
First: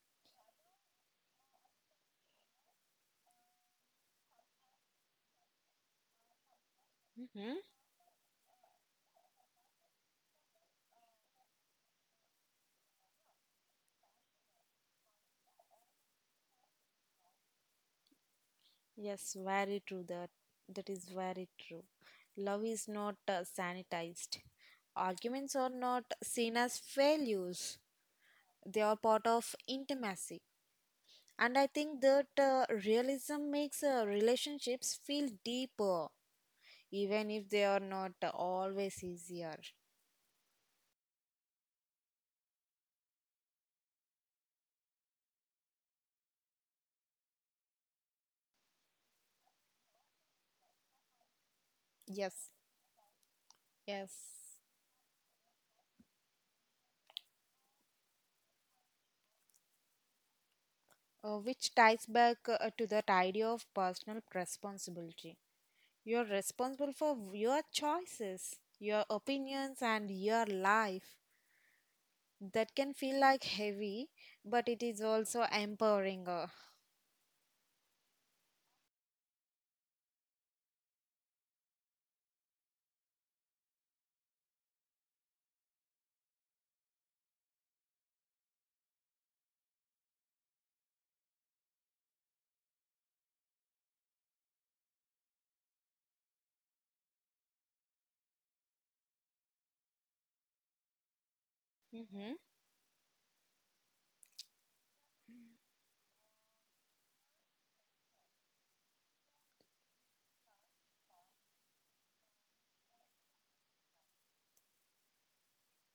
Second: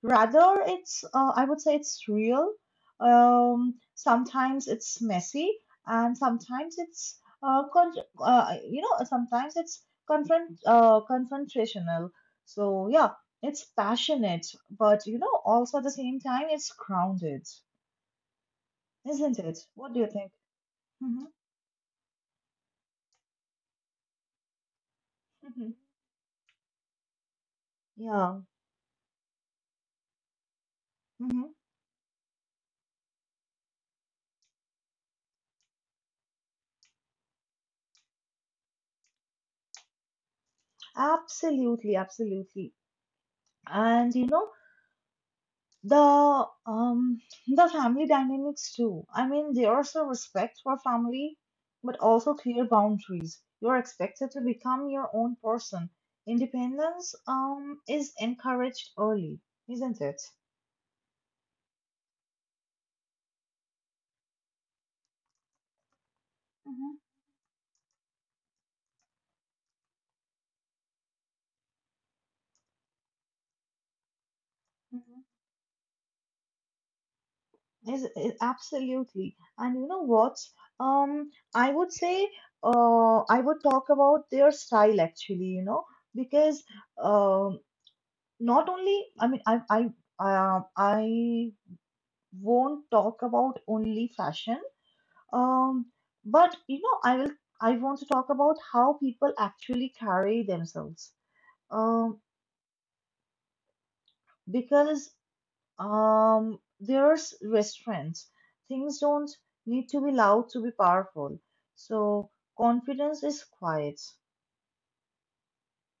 Rather, it's I would say it's real. Sometimes it's messy, and sometimes it's hmm, con- you know, sometimes it's confront confrontational, so yeah, it's passionate, but you know, also at the same time, it's grounded, yes, isn't it? very What do true you that. think? That is Hmm. very true. Love is not sanitized, arguments Hmm. are not seen as failures, Yeah. they are part of intimacy, Hmm. and I think that realism makes relationships feel deeper even if they are not always easier. Absolutely, absolutely. And you know, the um the family dynamics too. I mean, there's a respect for family, but also Yes, clear boundaries. You're yes. expected to become your own person. Independence is encouraged early, isn't it? Which ties back to that idea of personal responsibility. You're responsible Mhm. for your choices, your opinions, and your life. That can feel like heavy, but it is Mhm. also empowering. Is absolutely, and you know what? Um, I would say, I would talk about their style actually, you know, because um, not only, I mean, I won't talk about only fashion, um, but you know, I will, I want to talk about how people actually carry themselves, um, Mm-hmm. because there's restraint. Things don't need to be loud to be powerful. So confidence is quiet.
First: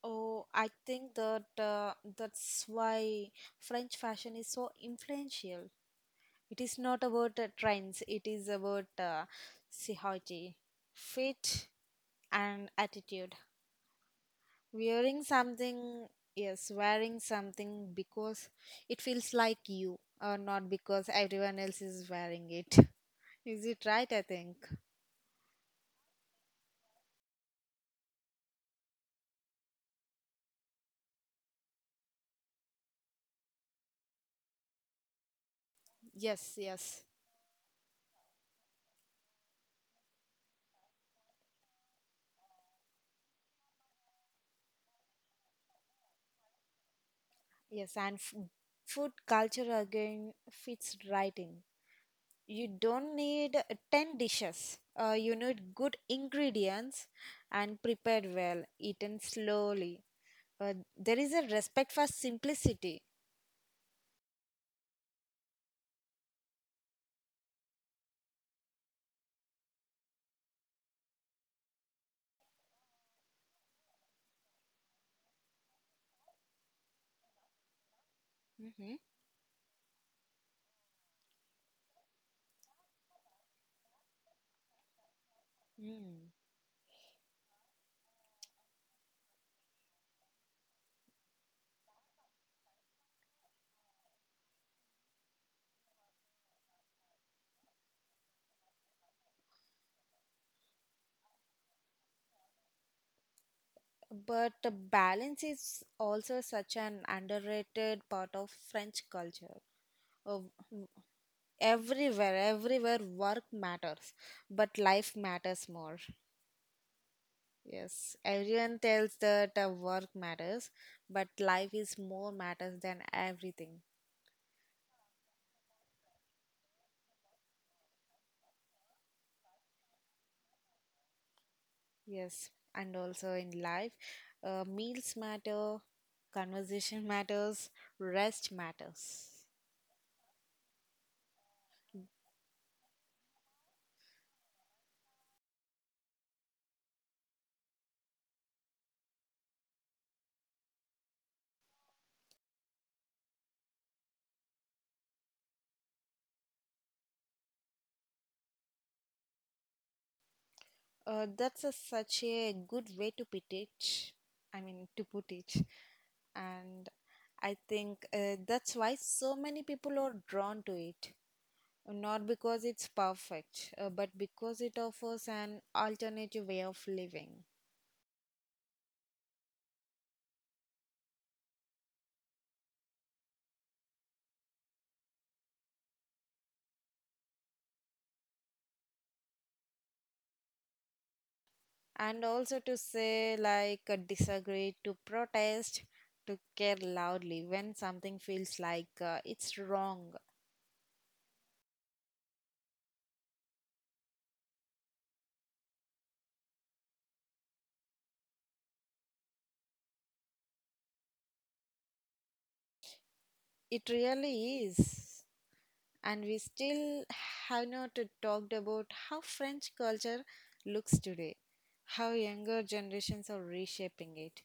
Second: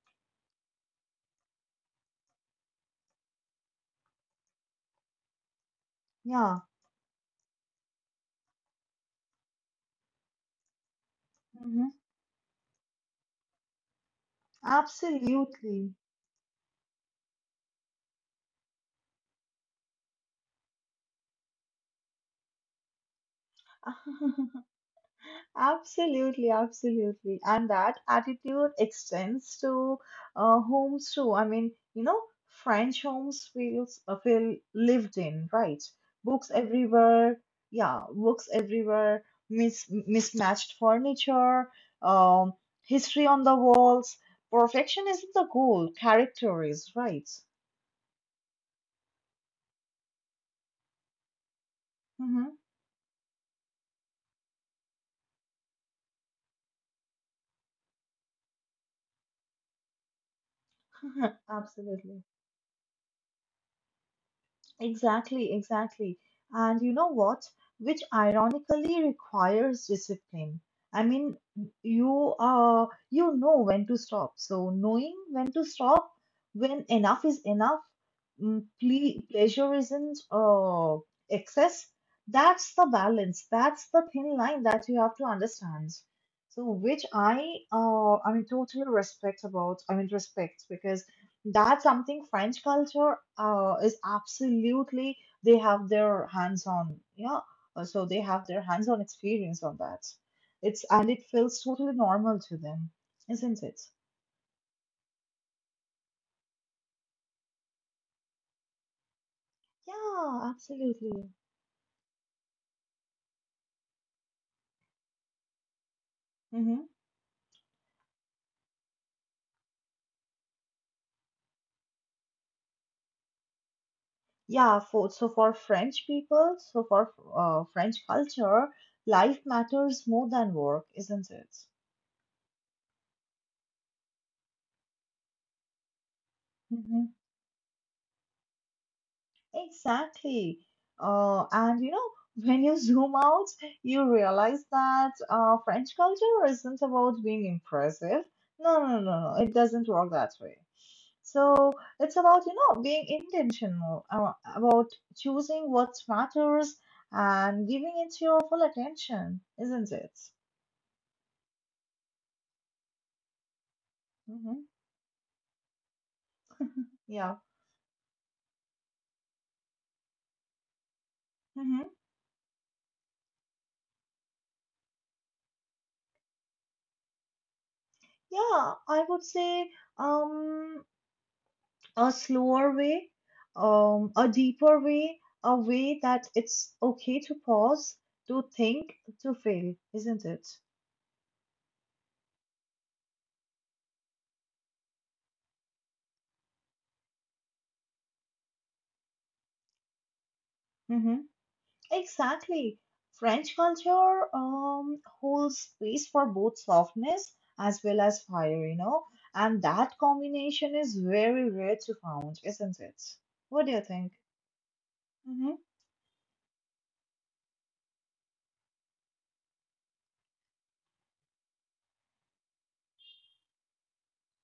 Oh, I think that that's why French fashion is so influential. It Yeah. is not about trends, it is about psychology, fit, Hmm. and attitude. Wearing Absolutely. something, yes, wearing something because it feels like you, or not because everyone else is wearing it. *laughs* Is it right? I *laughs* think. Absolutely, absolutely. And that attitude extends to homes too. I mean, you know, French homes feels feel lived in, right? Yes, Books yes, everywhere, yeah, books everywhere, mismatched furniture, um, history on the walls. Perfection isn't the goal, character is, right? yes. Food culture again fits right in. Mm-hmm. You don't need 10 dishes. You need good ingredients and prepared well, eaten slowly. There is a *laughs* respect for Absolutely. simplicity. Exactly, exactly. And you know what? Which ironically requires discipline. I mean, you know when to stop. So knowing when to stop, when enough is enough, mm, Mm-hmm. Pleasure isn't excess. That's the balance. That's the thin line that you have to understand. Mm. So which I mean totally respect about, I mean respect because that's something French culture is absolutely, they have their hands on, yeah. So they have their hands on experience on that. It's, and it feels totally normal to them, isn't it? But balance is also such an underrated part of French culture. Uh, Yeah, w- absolutely. everywhere, work matters, but life matters more. Mm-hmm. Yes, everyone tells that work matters, but life is more matters than everything. Yeah, for, so for French people, so for French culture, life matters more than work, isn't it? Yes, and also in life, meals matter, conversation *laughs* Mm-hmm. matters, rest matters. Exactly. And you know, when you zoom out, you realize that French culture isn't about being impressive. No, no, no, no. It doesn't work that way. So it's about, you know, being intentional, about choosing what matters and giving it your full attention, isn't it? That's a, such a good way to put it. I Mm-hmm. mean, to put it. And Yeah. I think that's why so many people are drawn to it. Mm-hmm. Not because it's perfect, but because it offers an alternative way of living. Yeah, I would say, um, a slower way, a deeper way, a way that it's okay to pause, to think, to feel, isn't it? And also to say, like, disagree, to protest, to care loudly when something feels like it's wrong. Hmm. Exactly. French culture holds space for both softness as well as fire, you know, and that combination is very rare to find, isn't it? What do you It think? really is. Mm-hmm. And we still have not talked about how French culture looks today, how younger generations are reshaping it,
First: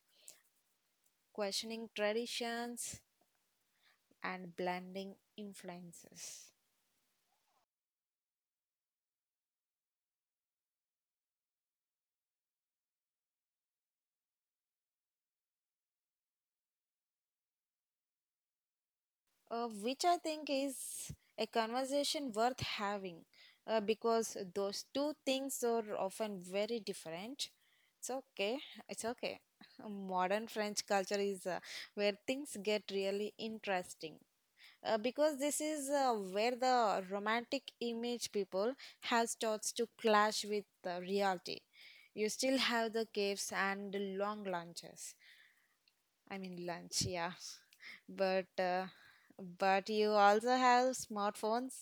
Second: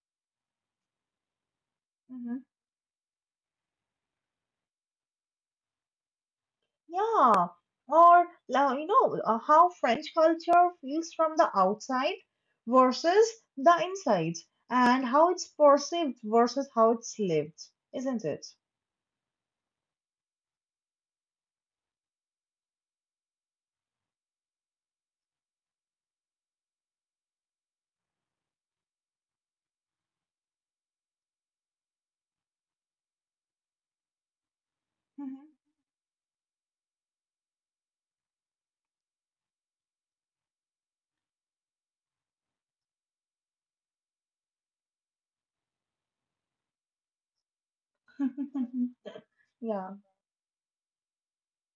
questioning Mm-hmm. traditions and blending influences, Yeah, or how French culture feels from the outside versus the inside, and how it's perceived versus how it's lived, isn't it? Which I think is a conversation worth having because those two things are often very different. It's okay. It's okay. Modern French culture is where things get really interesting because Mhm. this is where the romantic image people have starts to clash with the reality. You still have the caves and long lunches. I mean lunch, yeah, but uh, *laughs* but Yeah. you also have smartphones,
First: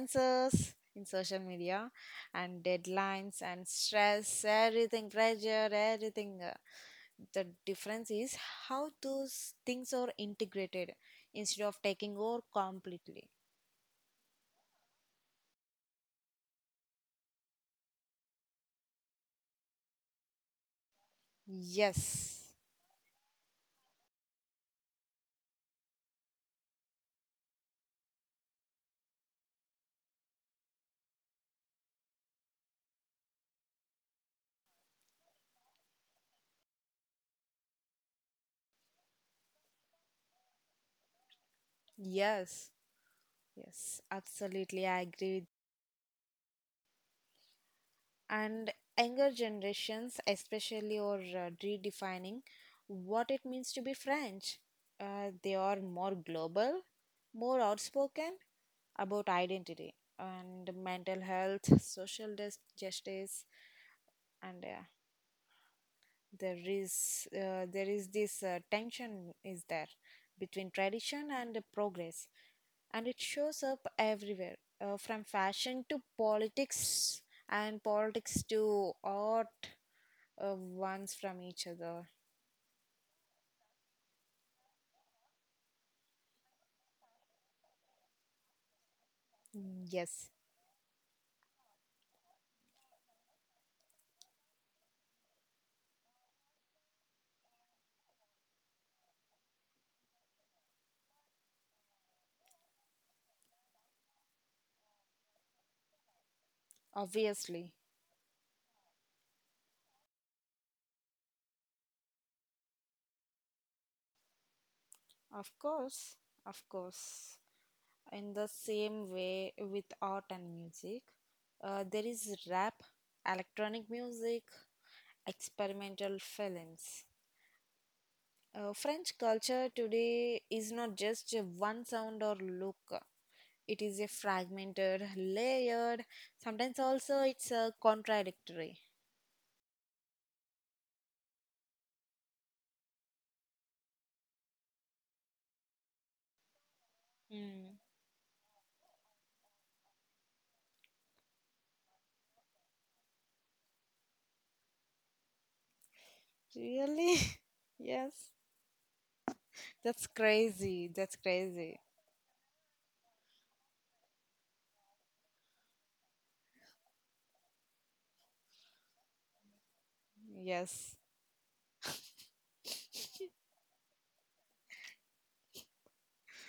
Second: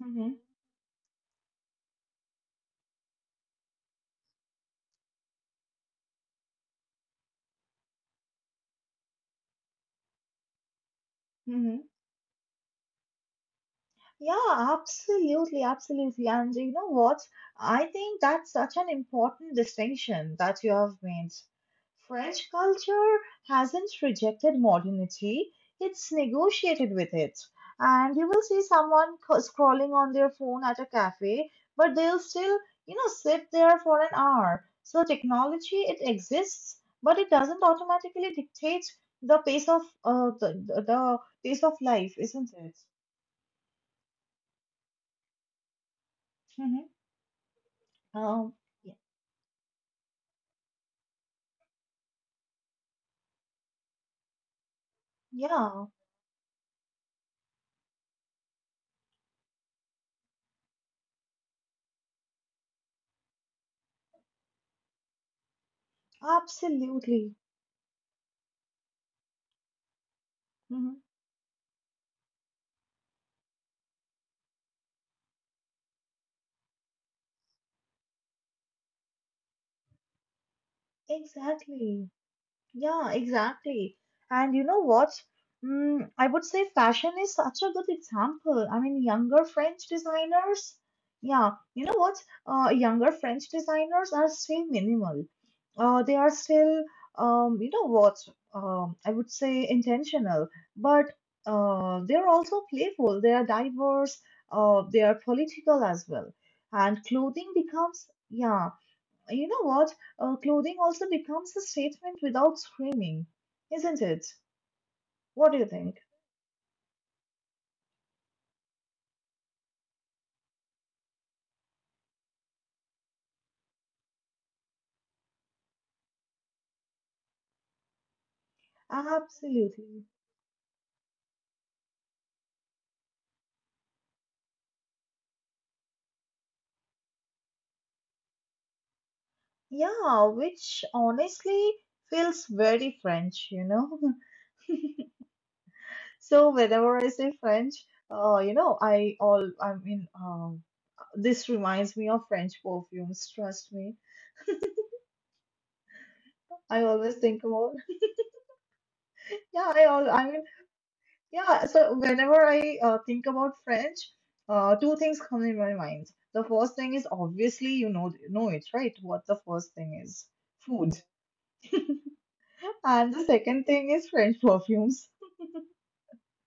Hmm. in social media, and deadlines and stress everything, pressure everything. The difference is how those things are integrated instead Hmm. of taking over completely. Yeah, absolutely, absolutely. And you know what? I think that's such an important distinction that you have made. French Yes, culture hasn't rejected modernity, it's negotiated with it. And you will see scrolling on their phone at a cafe, but they'll still, you know, sit there for an hour. So technology, it exists, but it doesn't automatically dictate the pace of life, isn't yes, it? yes, absolutely, I agree. *laughs* Um, And y- younger generations especially are redefining what it means to be French. They are yeah, more global, more outspoken about identity and mental health, justice, and absolutely. There is this tension is there between Mhm. tradition and progress, and it shows up everywhere, from fashion to politics and politics to art. Ones from each other. Exactly. Yeah, exactly. And you know what? Mm, I would say fashion is such a good example. I mean, younger Mm, French yes, designers, yeah, you know what? Younger French designers are still minimal. They are still, you know what? I would say intentional, but they are also playful. They are diverse. They are political as well. And clothing obviously. becomes, yeah, you know what? Clothing also becomes a statement without screaming, isn't it? Of What do you think? course, of course. In the same way with art and music, there is rap, electronic music, experimental films. French culture Absolutely. today is not just a one sound or look. It is a fragmented, layered, sometimes also it's contradictory. Yeah, which honestly feels very French, you know? *laughs* So whenever I say French, Mm. I all I mean, this reminds me of French perfumes. Trust me, I always Really? think about. *laughs* *laughs* yes. Yeah, I That's all I mean, crazy. That's yeah, crazy. so whenever I think about French, two things come in my mind. The first thing is obviously you know it, right? What the first thing is? Food. Yes. And the second thing is French perfumes.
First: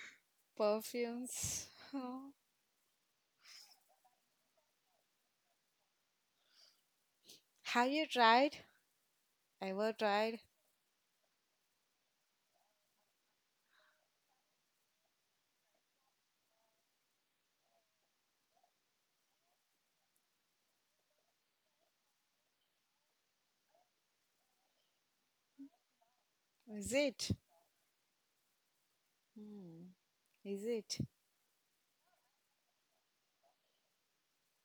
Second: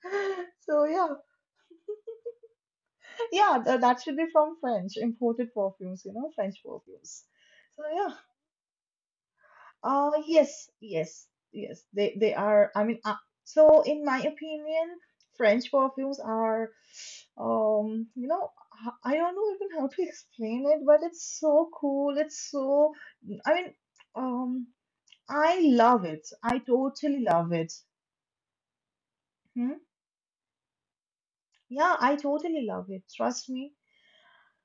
*laughs* So yeah, Perfumes. Oh. yeah, that should be from French, imported perfumes, you know, French perfumes. So Have you yeah. tried? Ever tried? Yes, yes, yes. They are. So in my opinion, French perfumes are, you know, I don't know even how to *laughs* explain it, but it's so cool. It's so. I mean, um, I love it. I Is totally it? love it. Hmm? Hmm. Is it? Yeah, I totally love it. Trust me.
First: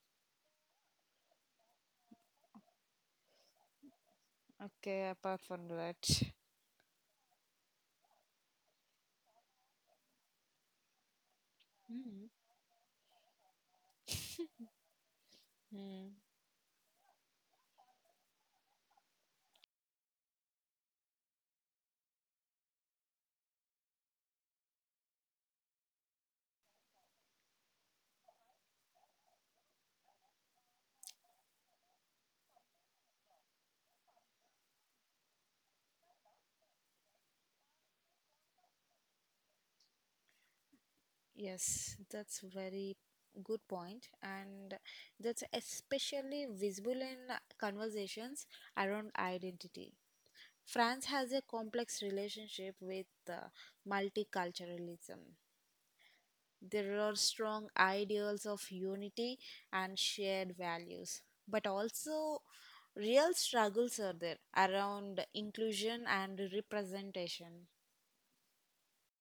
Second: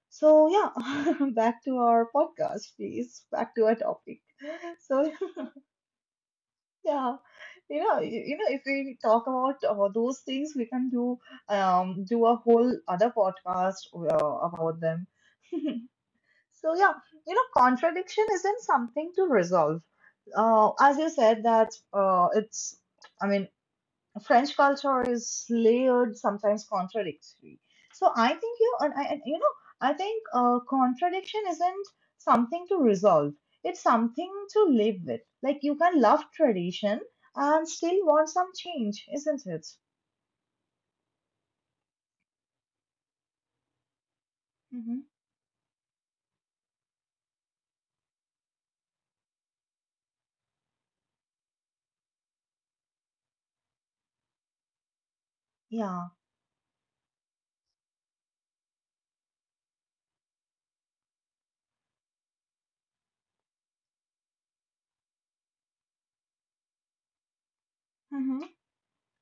So yeah, *laughs* back to our podcast, please. Back to our topic. Okay, So apart from that. yeah, you know, you know, if we talk about those things, we can do do Mm, a whole other podcast about them. *laughs* mm. So yeah, you know, contradiction isn't something to resolve. As you said that it's, I mean, French culture is layered, sometimes contradictory. So I think you and I, and, you know, I think contradiction isn't something to resolve. It's something to live with. Like you can love tradition and still want some change, isn't it? Yes, that's very good point, and Hmm. that's especially visible in conversations around identity. France has a complex relationship with multiculturalism. Yeah. There are strong ideals of unity and shared values, but also real struggles are there around inclusion and representation. Mm-hmm.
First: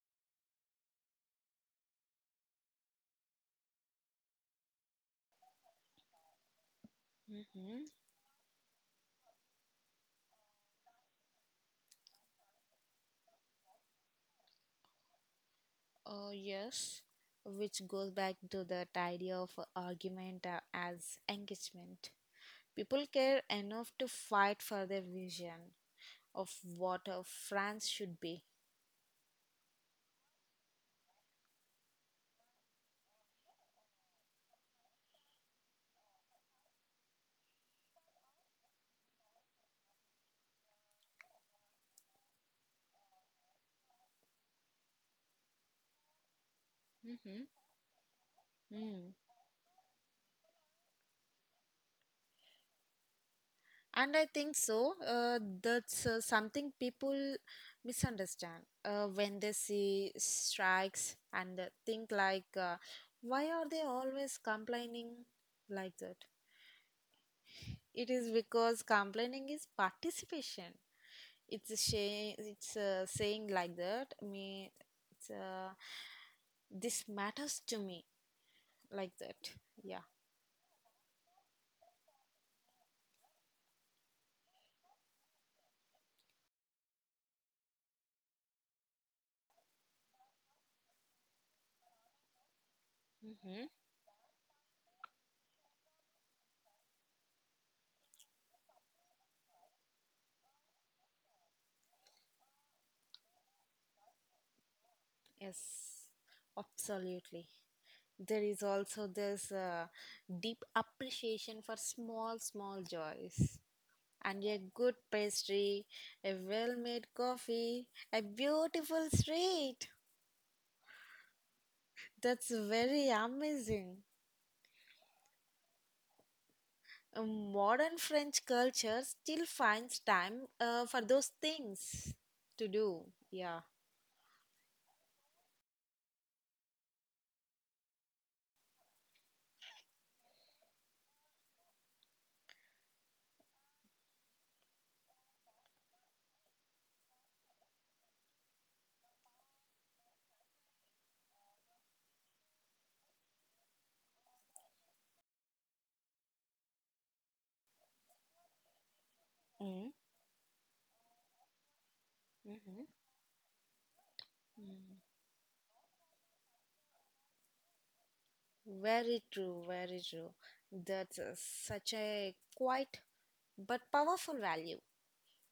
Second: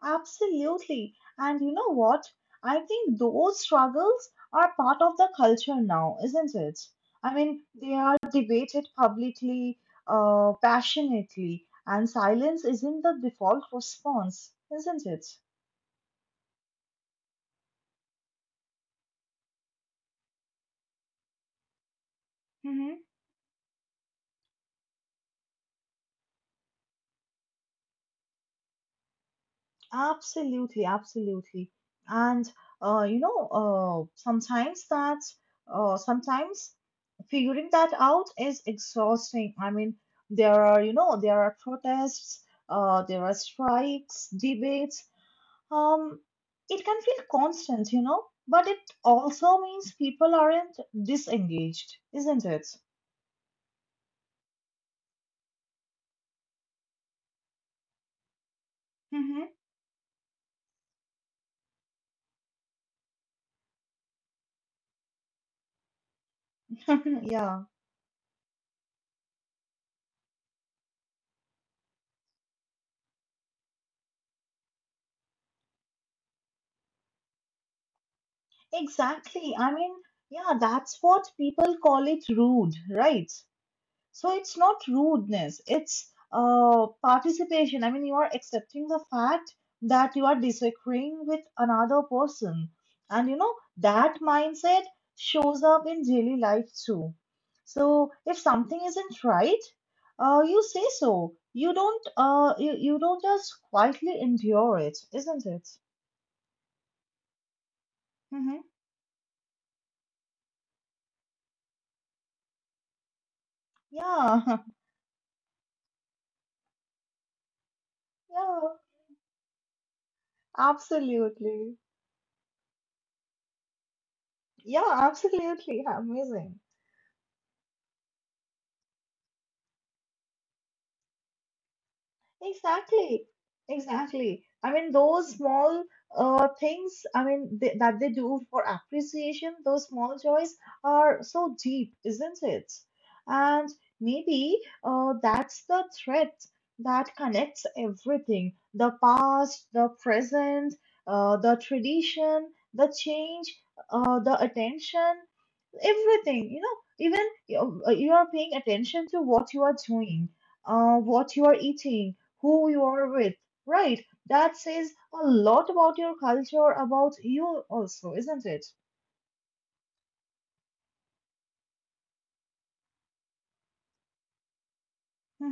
Absolutely. And you know what? I think those struggles are part of the culture now, isn't it? I mean, Mm-hmm. they are debated publicly, passionately, and silence isn't the default response, isn't it? Yes, which goes back to that idea of argument as engagement. People care enough to fight for their vision of what a France should be. Absolutely, absolutely. And uh, you know, uh, sometimes that, sometimes figuring that out is exhausting. I mean, there are, you know, there are protests, there are strikes, debates. Um, it can feel Mm-hmm. constant, you know, but it also means people aren't disengaged, isn't it? And I think so. That's something people misunderstand when Mm-hmm. they see strikes, and they think like, why are they always complaining like that? *laughs* Yeah, It is because complaining is participation. It's a shame. It's a saying like that. Me, it's a, this matters to me like that. exactly. I mean, Yeah. yeah, that's what people call it rude, right? So it's not rudeness, it's participation. I mean, you are accepting the fact that you are disagreeing with another person. And you know, Mm-hmm. that mindset shows up in daily life too. So if something isn't right, you say so. You don't just quietly endure it, isn't Yes. it? Absolutely. There Mm-hmm. is also this deep appreciation for small small joys, and Yeah, a *laughs* good pastry, a well made coffee, a yeah, beautiful street. absolutely. That's very amazing. Yeah, absolutely. Amazing. Uh, Modern French culture still finds time for those things to do, Exactly, yeah. exactly. I mean, those small things, I mean, th that they do for appreciation, those small joys are so deep, isn't it? And maybe that's the thread that connects everything, the past, the present, the tradition, the change, the attention, everything you know, even you, you are paying attention to what you are Mm, doing, what you are eating, who you mm-hmm. are with, right? That says Mm. a lot about your culture, about you also, isn't it? Very true, very true. That's a, such a quite but powerful value.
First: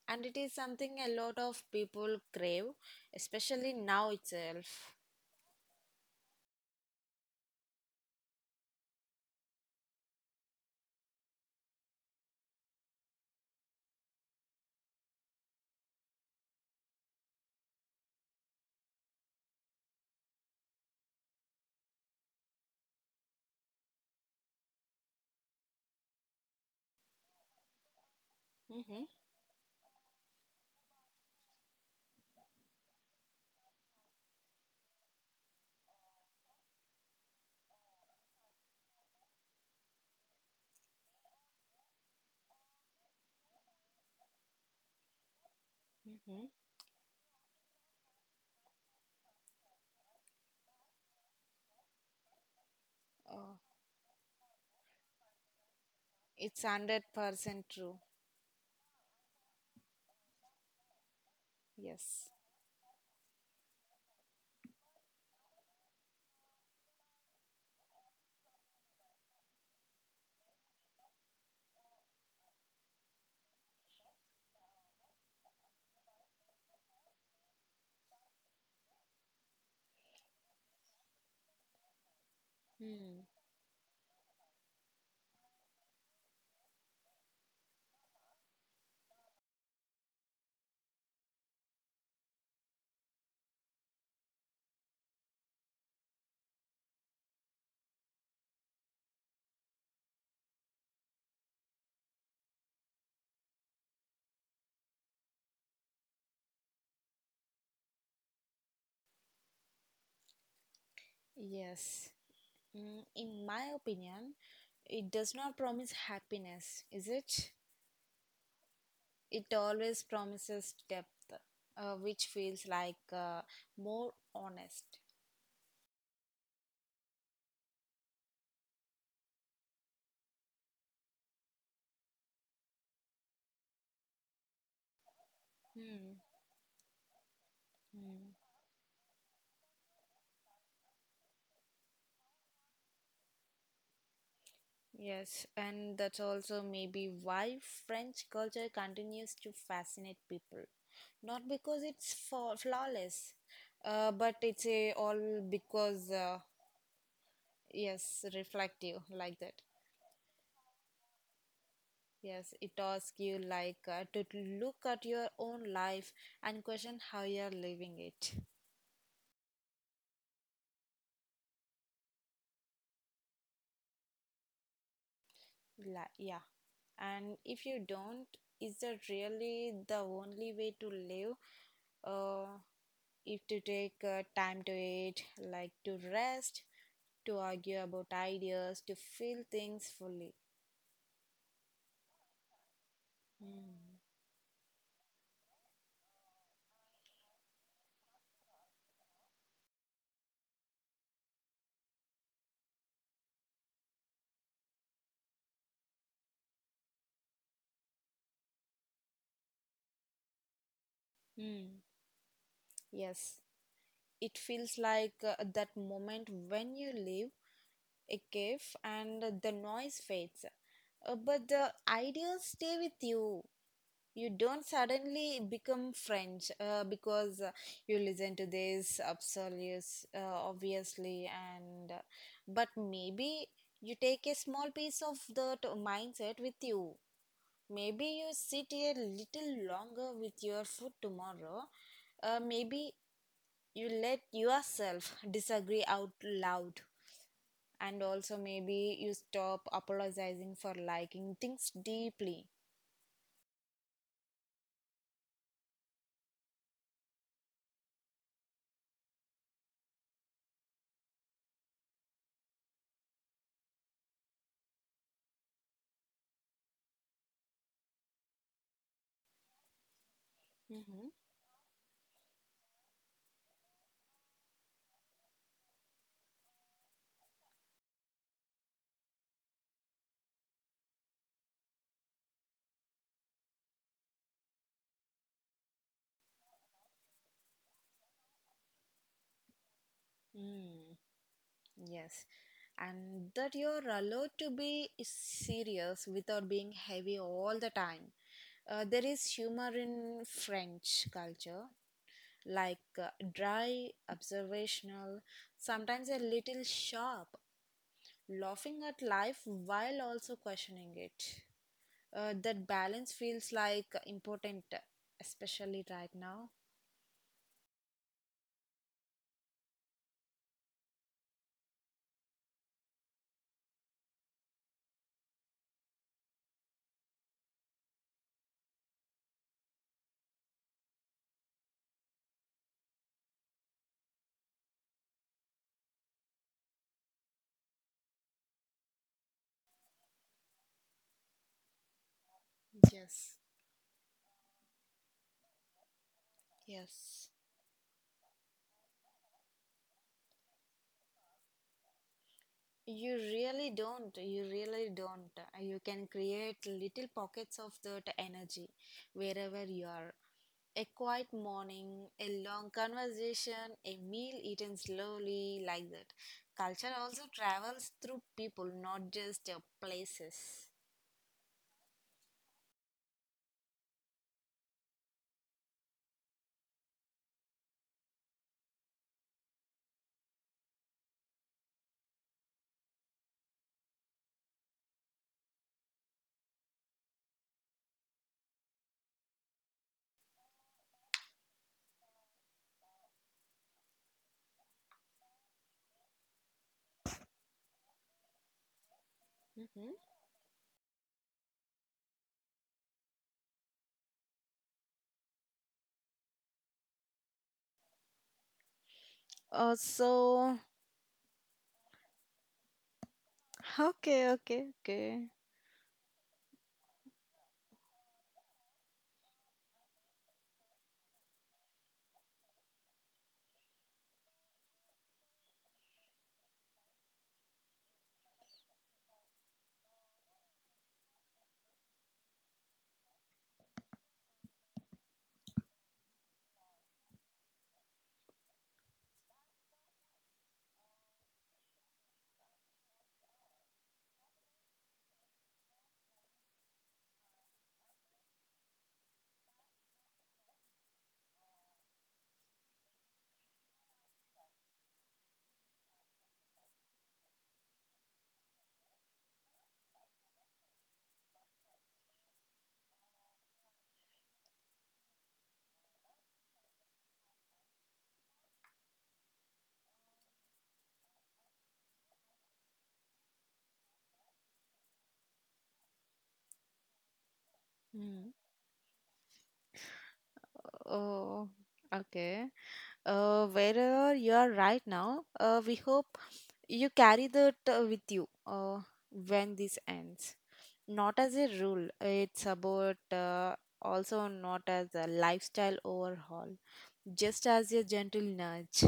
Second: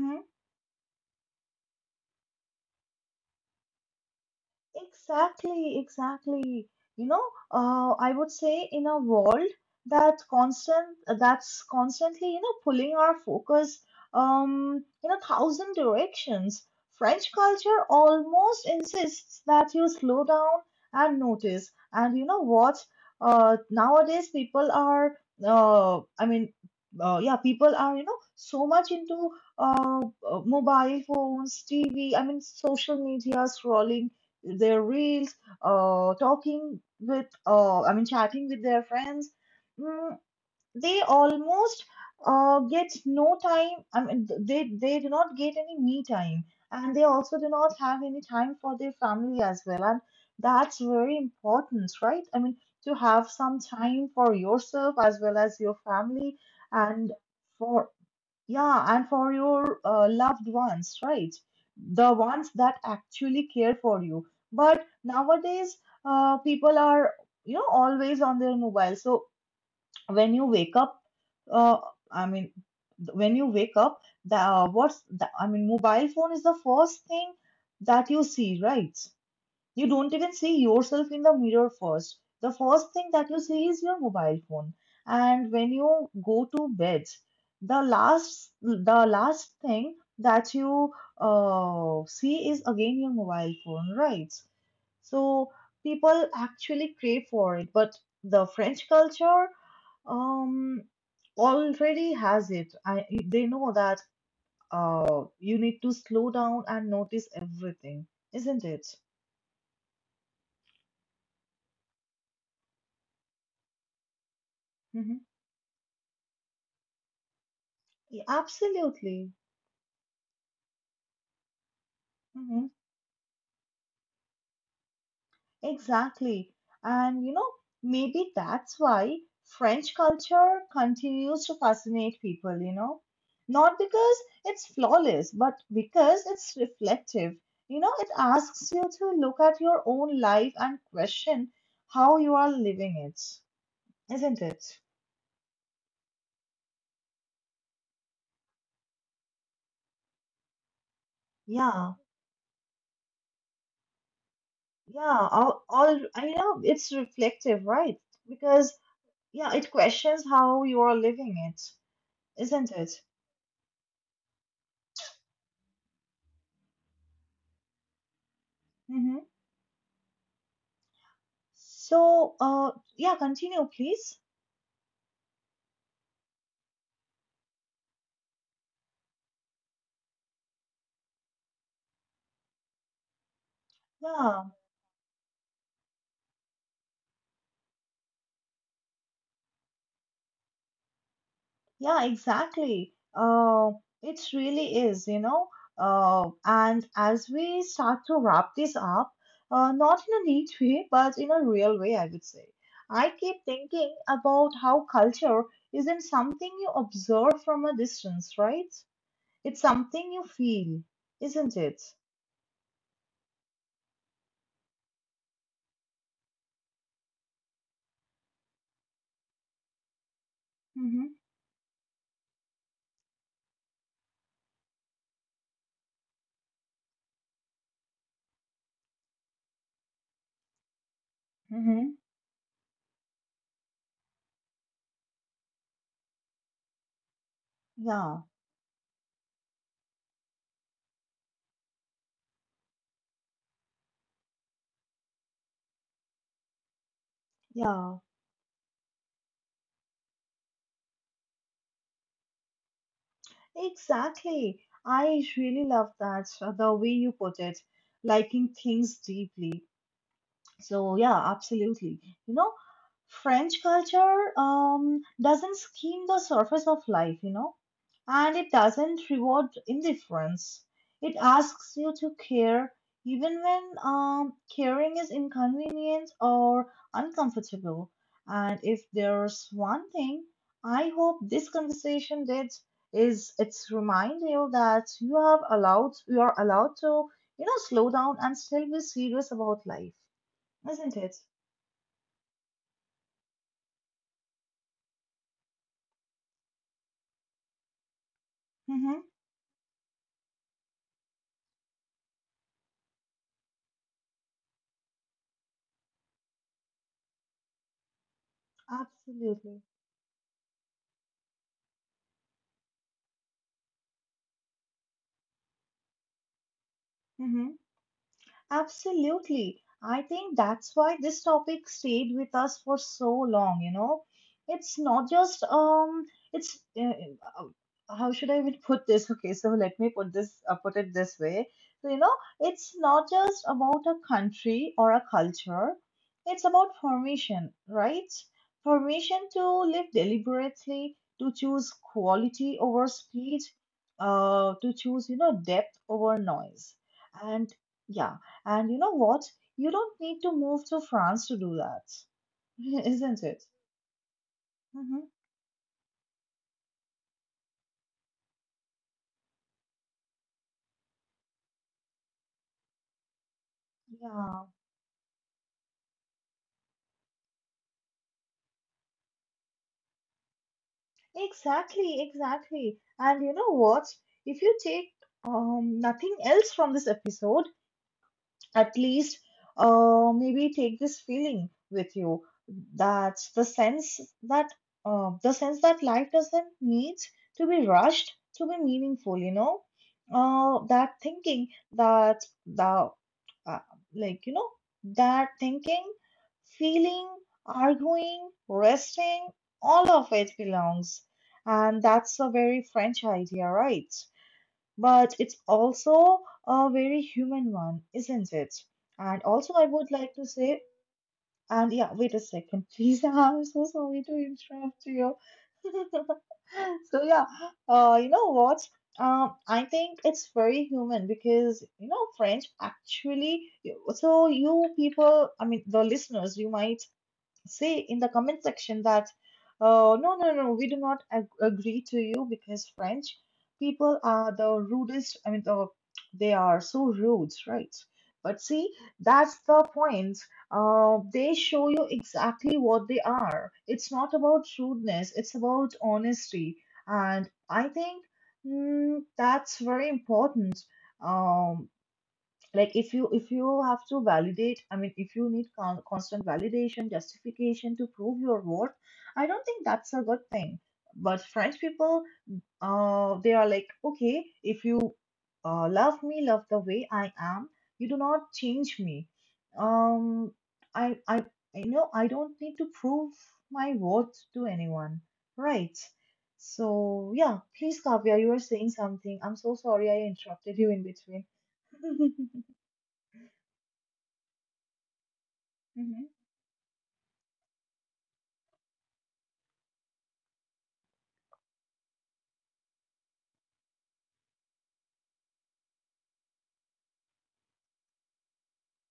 And it is something a lot of people crave, especially now itself. Exactly, exactly. You know, I would say in a world that constantly, you know, pulling our focus in a thousand directions, French culture almost insists that you slow down and notice. And you know what? Nowadays people are I mean, Yeah, people are, you know, so much Mm-hmm. into uh, mobile phones, TV, I mean, social media, scrolling their reels, I mean, chatting with their friends, mm, they almost get no time. I mean, they do not get any me time, Mm-hmm. and they also do not have any time for their family as well. And that's very important, right? I mean, to have some Oh, time for yourself as well as your family, it's and 100% for true. yeah, and for your loved ones, right? The Yes. ones that actually care for you. But nowadays, people are, you know, always on their mobile. So when you wake up, uh, I mean, when you wake up, I mean, mobile phone is the first thing that you see, right? You don't even see yourself in the mirror first. The first thing Mm. that you see is your mobile phone. And when you go to bed, the last thing that you see is again your mobile phone, right? So people actually crave for it, but the French culture um already has it. I, they know that you need to slow down and notice everything, isn't it? Yes, mm, in my opinion it Mm-hmm. does not promise happiness, is it? Yeah, absolutely. It always promises depth, which Hmm. feels like more honest. Exactly. And you know, maybe that's why French culture continues to fascinate people, you know, not because it's flawless, but Mm. because it's reflective. You know, it Mm. asks you to look at your own life and question how you are living it, isn't it? Yes, and that's also maybe why French culture continues to fascinate people. Not because Yeah, flawless, but it's a all yeah, all, because I know it's reflective, right? yes, Because, reflective like yeah, that. it questions how you are living it, Yes, isn't it it? asks you like to look at your own life and question how you're living it. Mm-hmm. So, yeah, continue, please. La yeah. And if you don't, is that really the only way to live? uh, if to take Yeah, time to it, like to rest, to argue about ideas, to feel things fully. yeah, exactly. It really is, you know. And as we start to wrap this up, not in a neat way, but in a real way, I would say. I keep thinking about how culture isn't something you observe from a distance, right? It's something you feel, isn't Hmm. it? Yes. It feels like that moment when you leave a cave and the noise fades. Mm-hmm. But the ideas stay with you. You don't suddenly become French because you listen to this obsolete, obviously, and Mm-hmm. but maybe you take a small piece of that mindset with you. Maybe Yeah, you sit a little longer with your food tomorrow. Maybe you let yourself disagree out loud, yeah. and also maybe you stop apologizing for liking things deeply. Exactly. I really love that, the way you put it, liking things deeply. So yeah, absolutely. You know, French culture doesn't skim the surface of life, you know, and it doesn't reward indifference. Mm-hmm. It asks you to care even when caring is inconvenient or uncomfortable. And if there's one thing I hope this conversation did is it's remind you that you are allowed to you know slow down and still be serious about life, Mm, isn't it? yes. And that you're allowed to be serious without being heavy all the time. Mm-hmm. There is humor in French culture, like dry, observational, sometimes a little sharp, laughing at life Absolutely. while also questioning it. That balance feels like important, especially right now. Mm-hmm. Absolutely. I think that's why this topic stayed with us for so long, you know. It's not just it's uh, how should I even put this? Okay, so let me put this put it this way. So, you know, it's not just about a country or a culture. It's about permission, right? Permission to live deliberately, to choose quality over Yes, speed, to choose, you know, depth over noise. yes, And yeah, and you know what? You don't need to move to France to do that, *laughs* you isn't it? really don't, you really Hmm. don't. You can create little pockets of that energy wherever you are: a quiet morning, a long conversation, a meal Yeah, eaten slowly, like that. Culture also travels through people, not just places. exactly, exactly. And you know what? If you take nothing else from this episode, at least maybe take this feeling with you. That's the sense that life doesn't need to be rushed to be meaningful, you know, that thinking, that the uh, like you know that thinking, feeling, arguing, resting, all of Hmm. it belongs. And that's a very French idea, right? But it's also a very human one, isn't it? And also, I uh, would like to so say, and yeah, wait a second, please. *laughs* I'm so sorry to Okay, okay, interrupt you. okay. *laughs* So yeah, you know what? I think it's very human because you know French actually. So you people, I mean the listeners, you might say in the comment section that, no, no, no, we do not agree to you because French people are the rudest. They are so rude, right? But see, that's the point. They show you exactly what they are. It's not about rudeness, it's about honesty. And I think that's very important. Um, like if you have to validate, I mean if you need constant validation, justification to prove your worth, I don't think that's a good thing. But French people, they are like, okay, if you love me, love the way I am. You do not change me. Um i i I know I don't need to prove my worth to anyone, right? So yeah, please Kavya, you were saying something. I'm so sorry I interrupted you in between. Oh, *laughs* okay. Wherever you are right now, we Mhm. hope you carry that with you when this ends. Not as a rule, it's about also not as a lifestyle overhaul, just as a gentle nudge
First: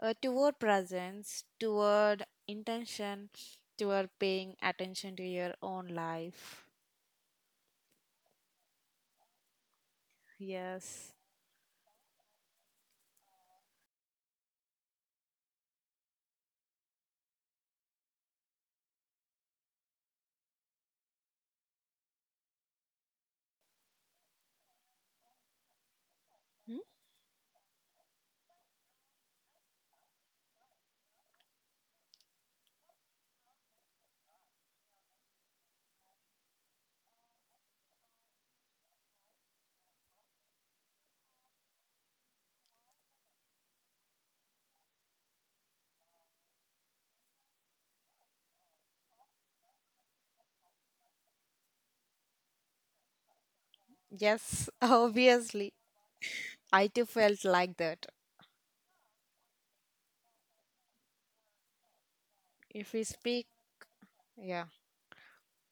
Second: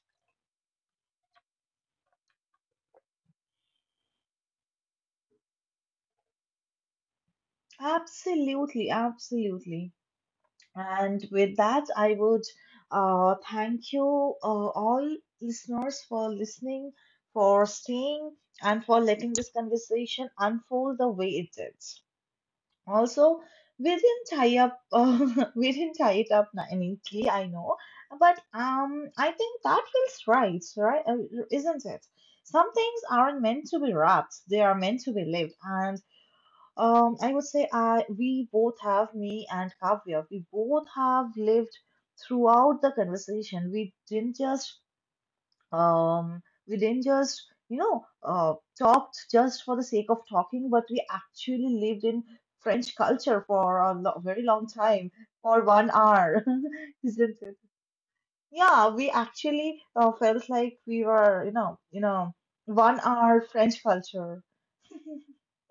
toward presence, toward intention, toward paying attention to your own life. Absolutely, absolutely. Yes. And with that, I would thank you, all listeners, for listening, for staying, and for letting this conversation unfold the way it did. Also, we didn't tie up, *laughs* we didn't tie it up ni- Hmm? neatly, I know, but I think that feels right, right? Isn't it? Some things aren't meant to be wrapped; they are meant to be lived, and I would say I we both, have me and Kavya. We both have lived throughout the conversation. We didn't just, you know, talked just for the sake of talking, but we actually lived in French culture for a lo very long Yes, *laughs* time, for obviously. 1 hour, I *laughs* too isn't felt it? like that. Yeah, we actually felt like we were, you know, If one we hour speak, French culture. yeah.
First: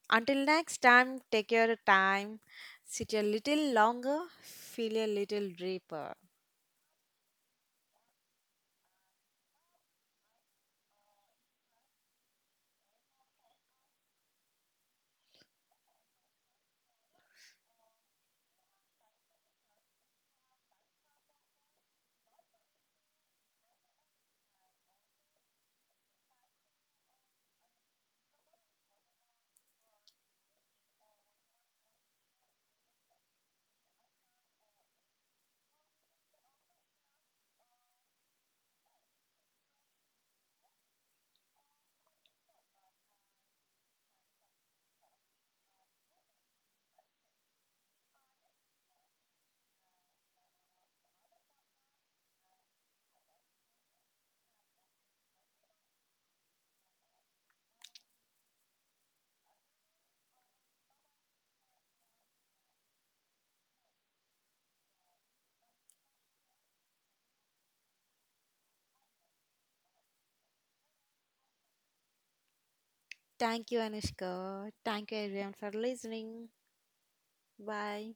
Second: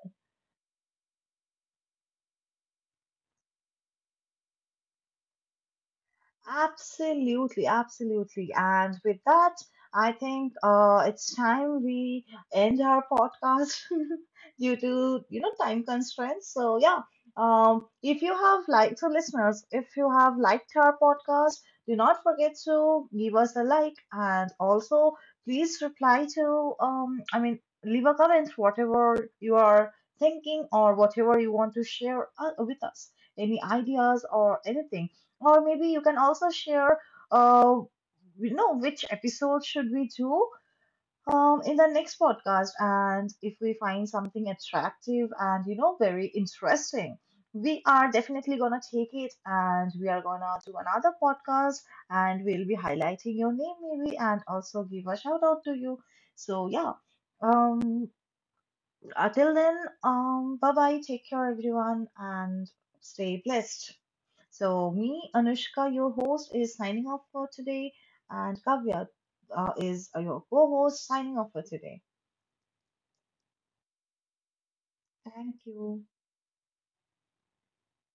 Until next time, take your time, sit a little longer, feel a little deeper. Absolutely, absolutely. And with that, I think it's time we end our podcast *laughs* due to, you know, time constraints. So yeah, if you have liked, so listeners, if you have liked our podcast, do not forget to give us a like and also please reply to, I mean, leave a comment, whatever you are thinking or whatever you want to share with us, any ideas or anything. Or maybe you can also share uh you know which episode should we do in the next podcast, and if we find something attractive and, you know, very interesting, we are definitely gonna take it and we are gonna do another podcast, and we'll be highlighting your name maybe and also give a shout out to you. So yeah, um until then, bye bye, take care everyone, and stay blessed. So, me, Anushka, your host, is signing off for today, and Kavya is your co host, signing off for today. Thank you, Anushka. Thank you, everyone, Thank for you. listening. Bye.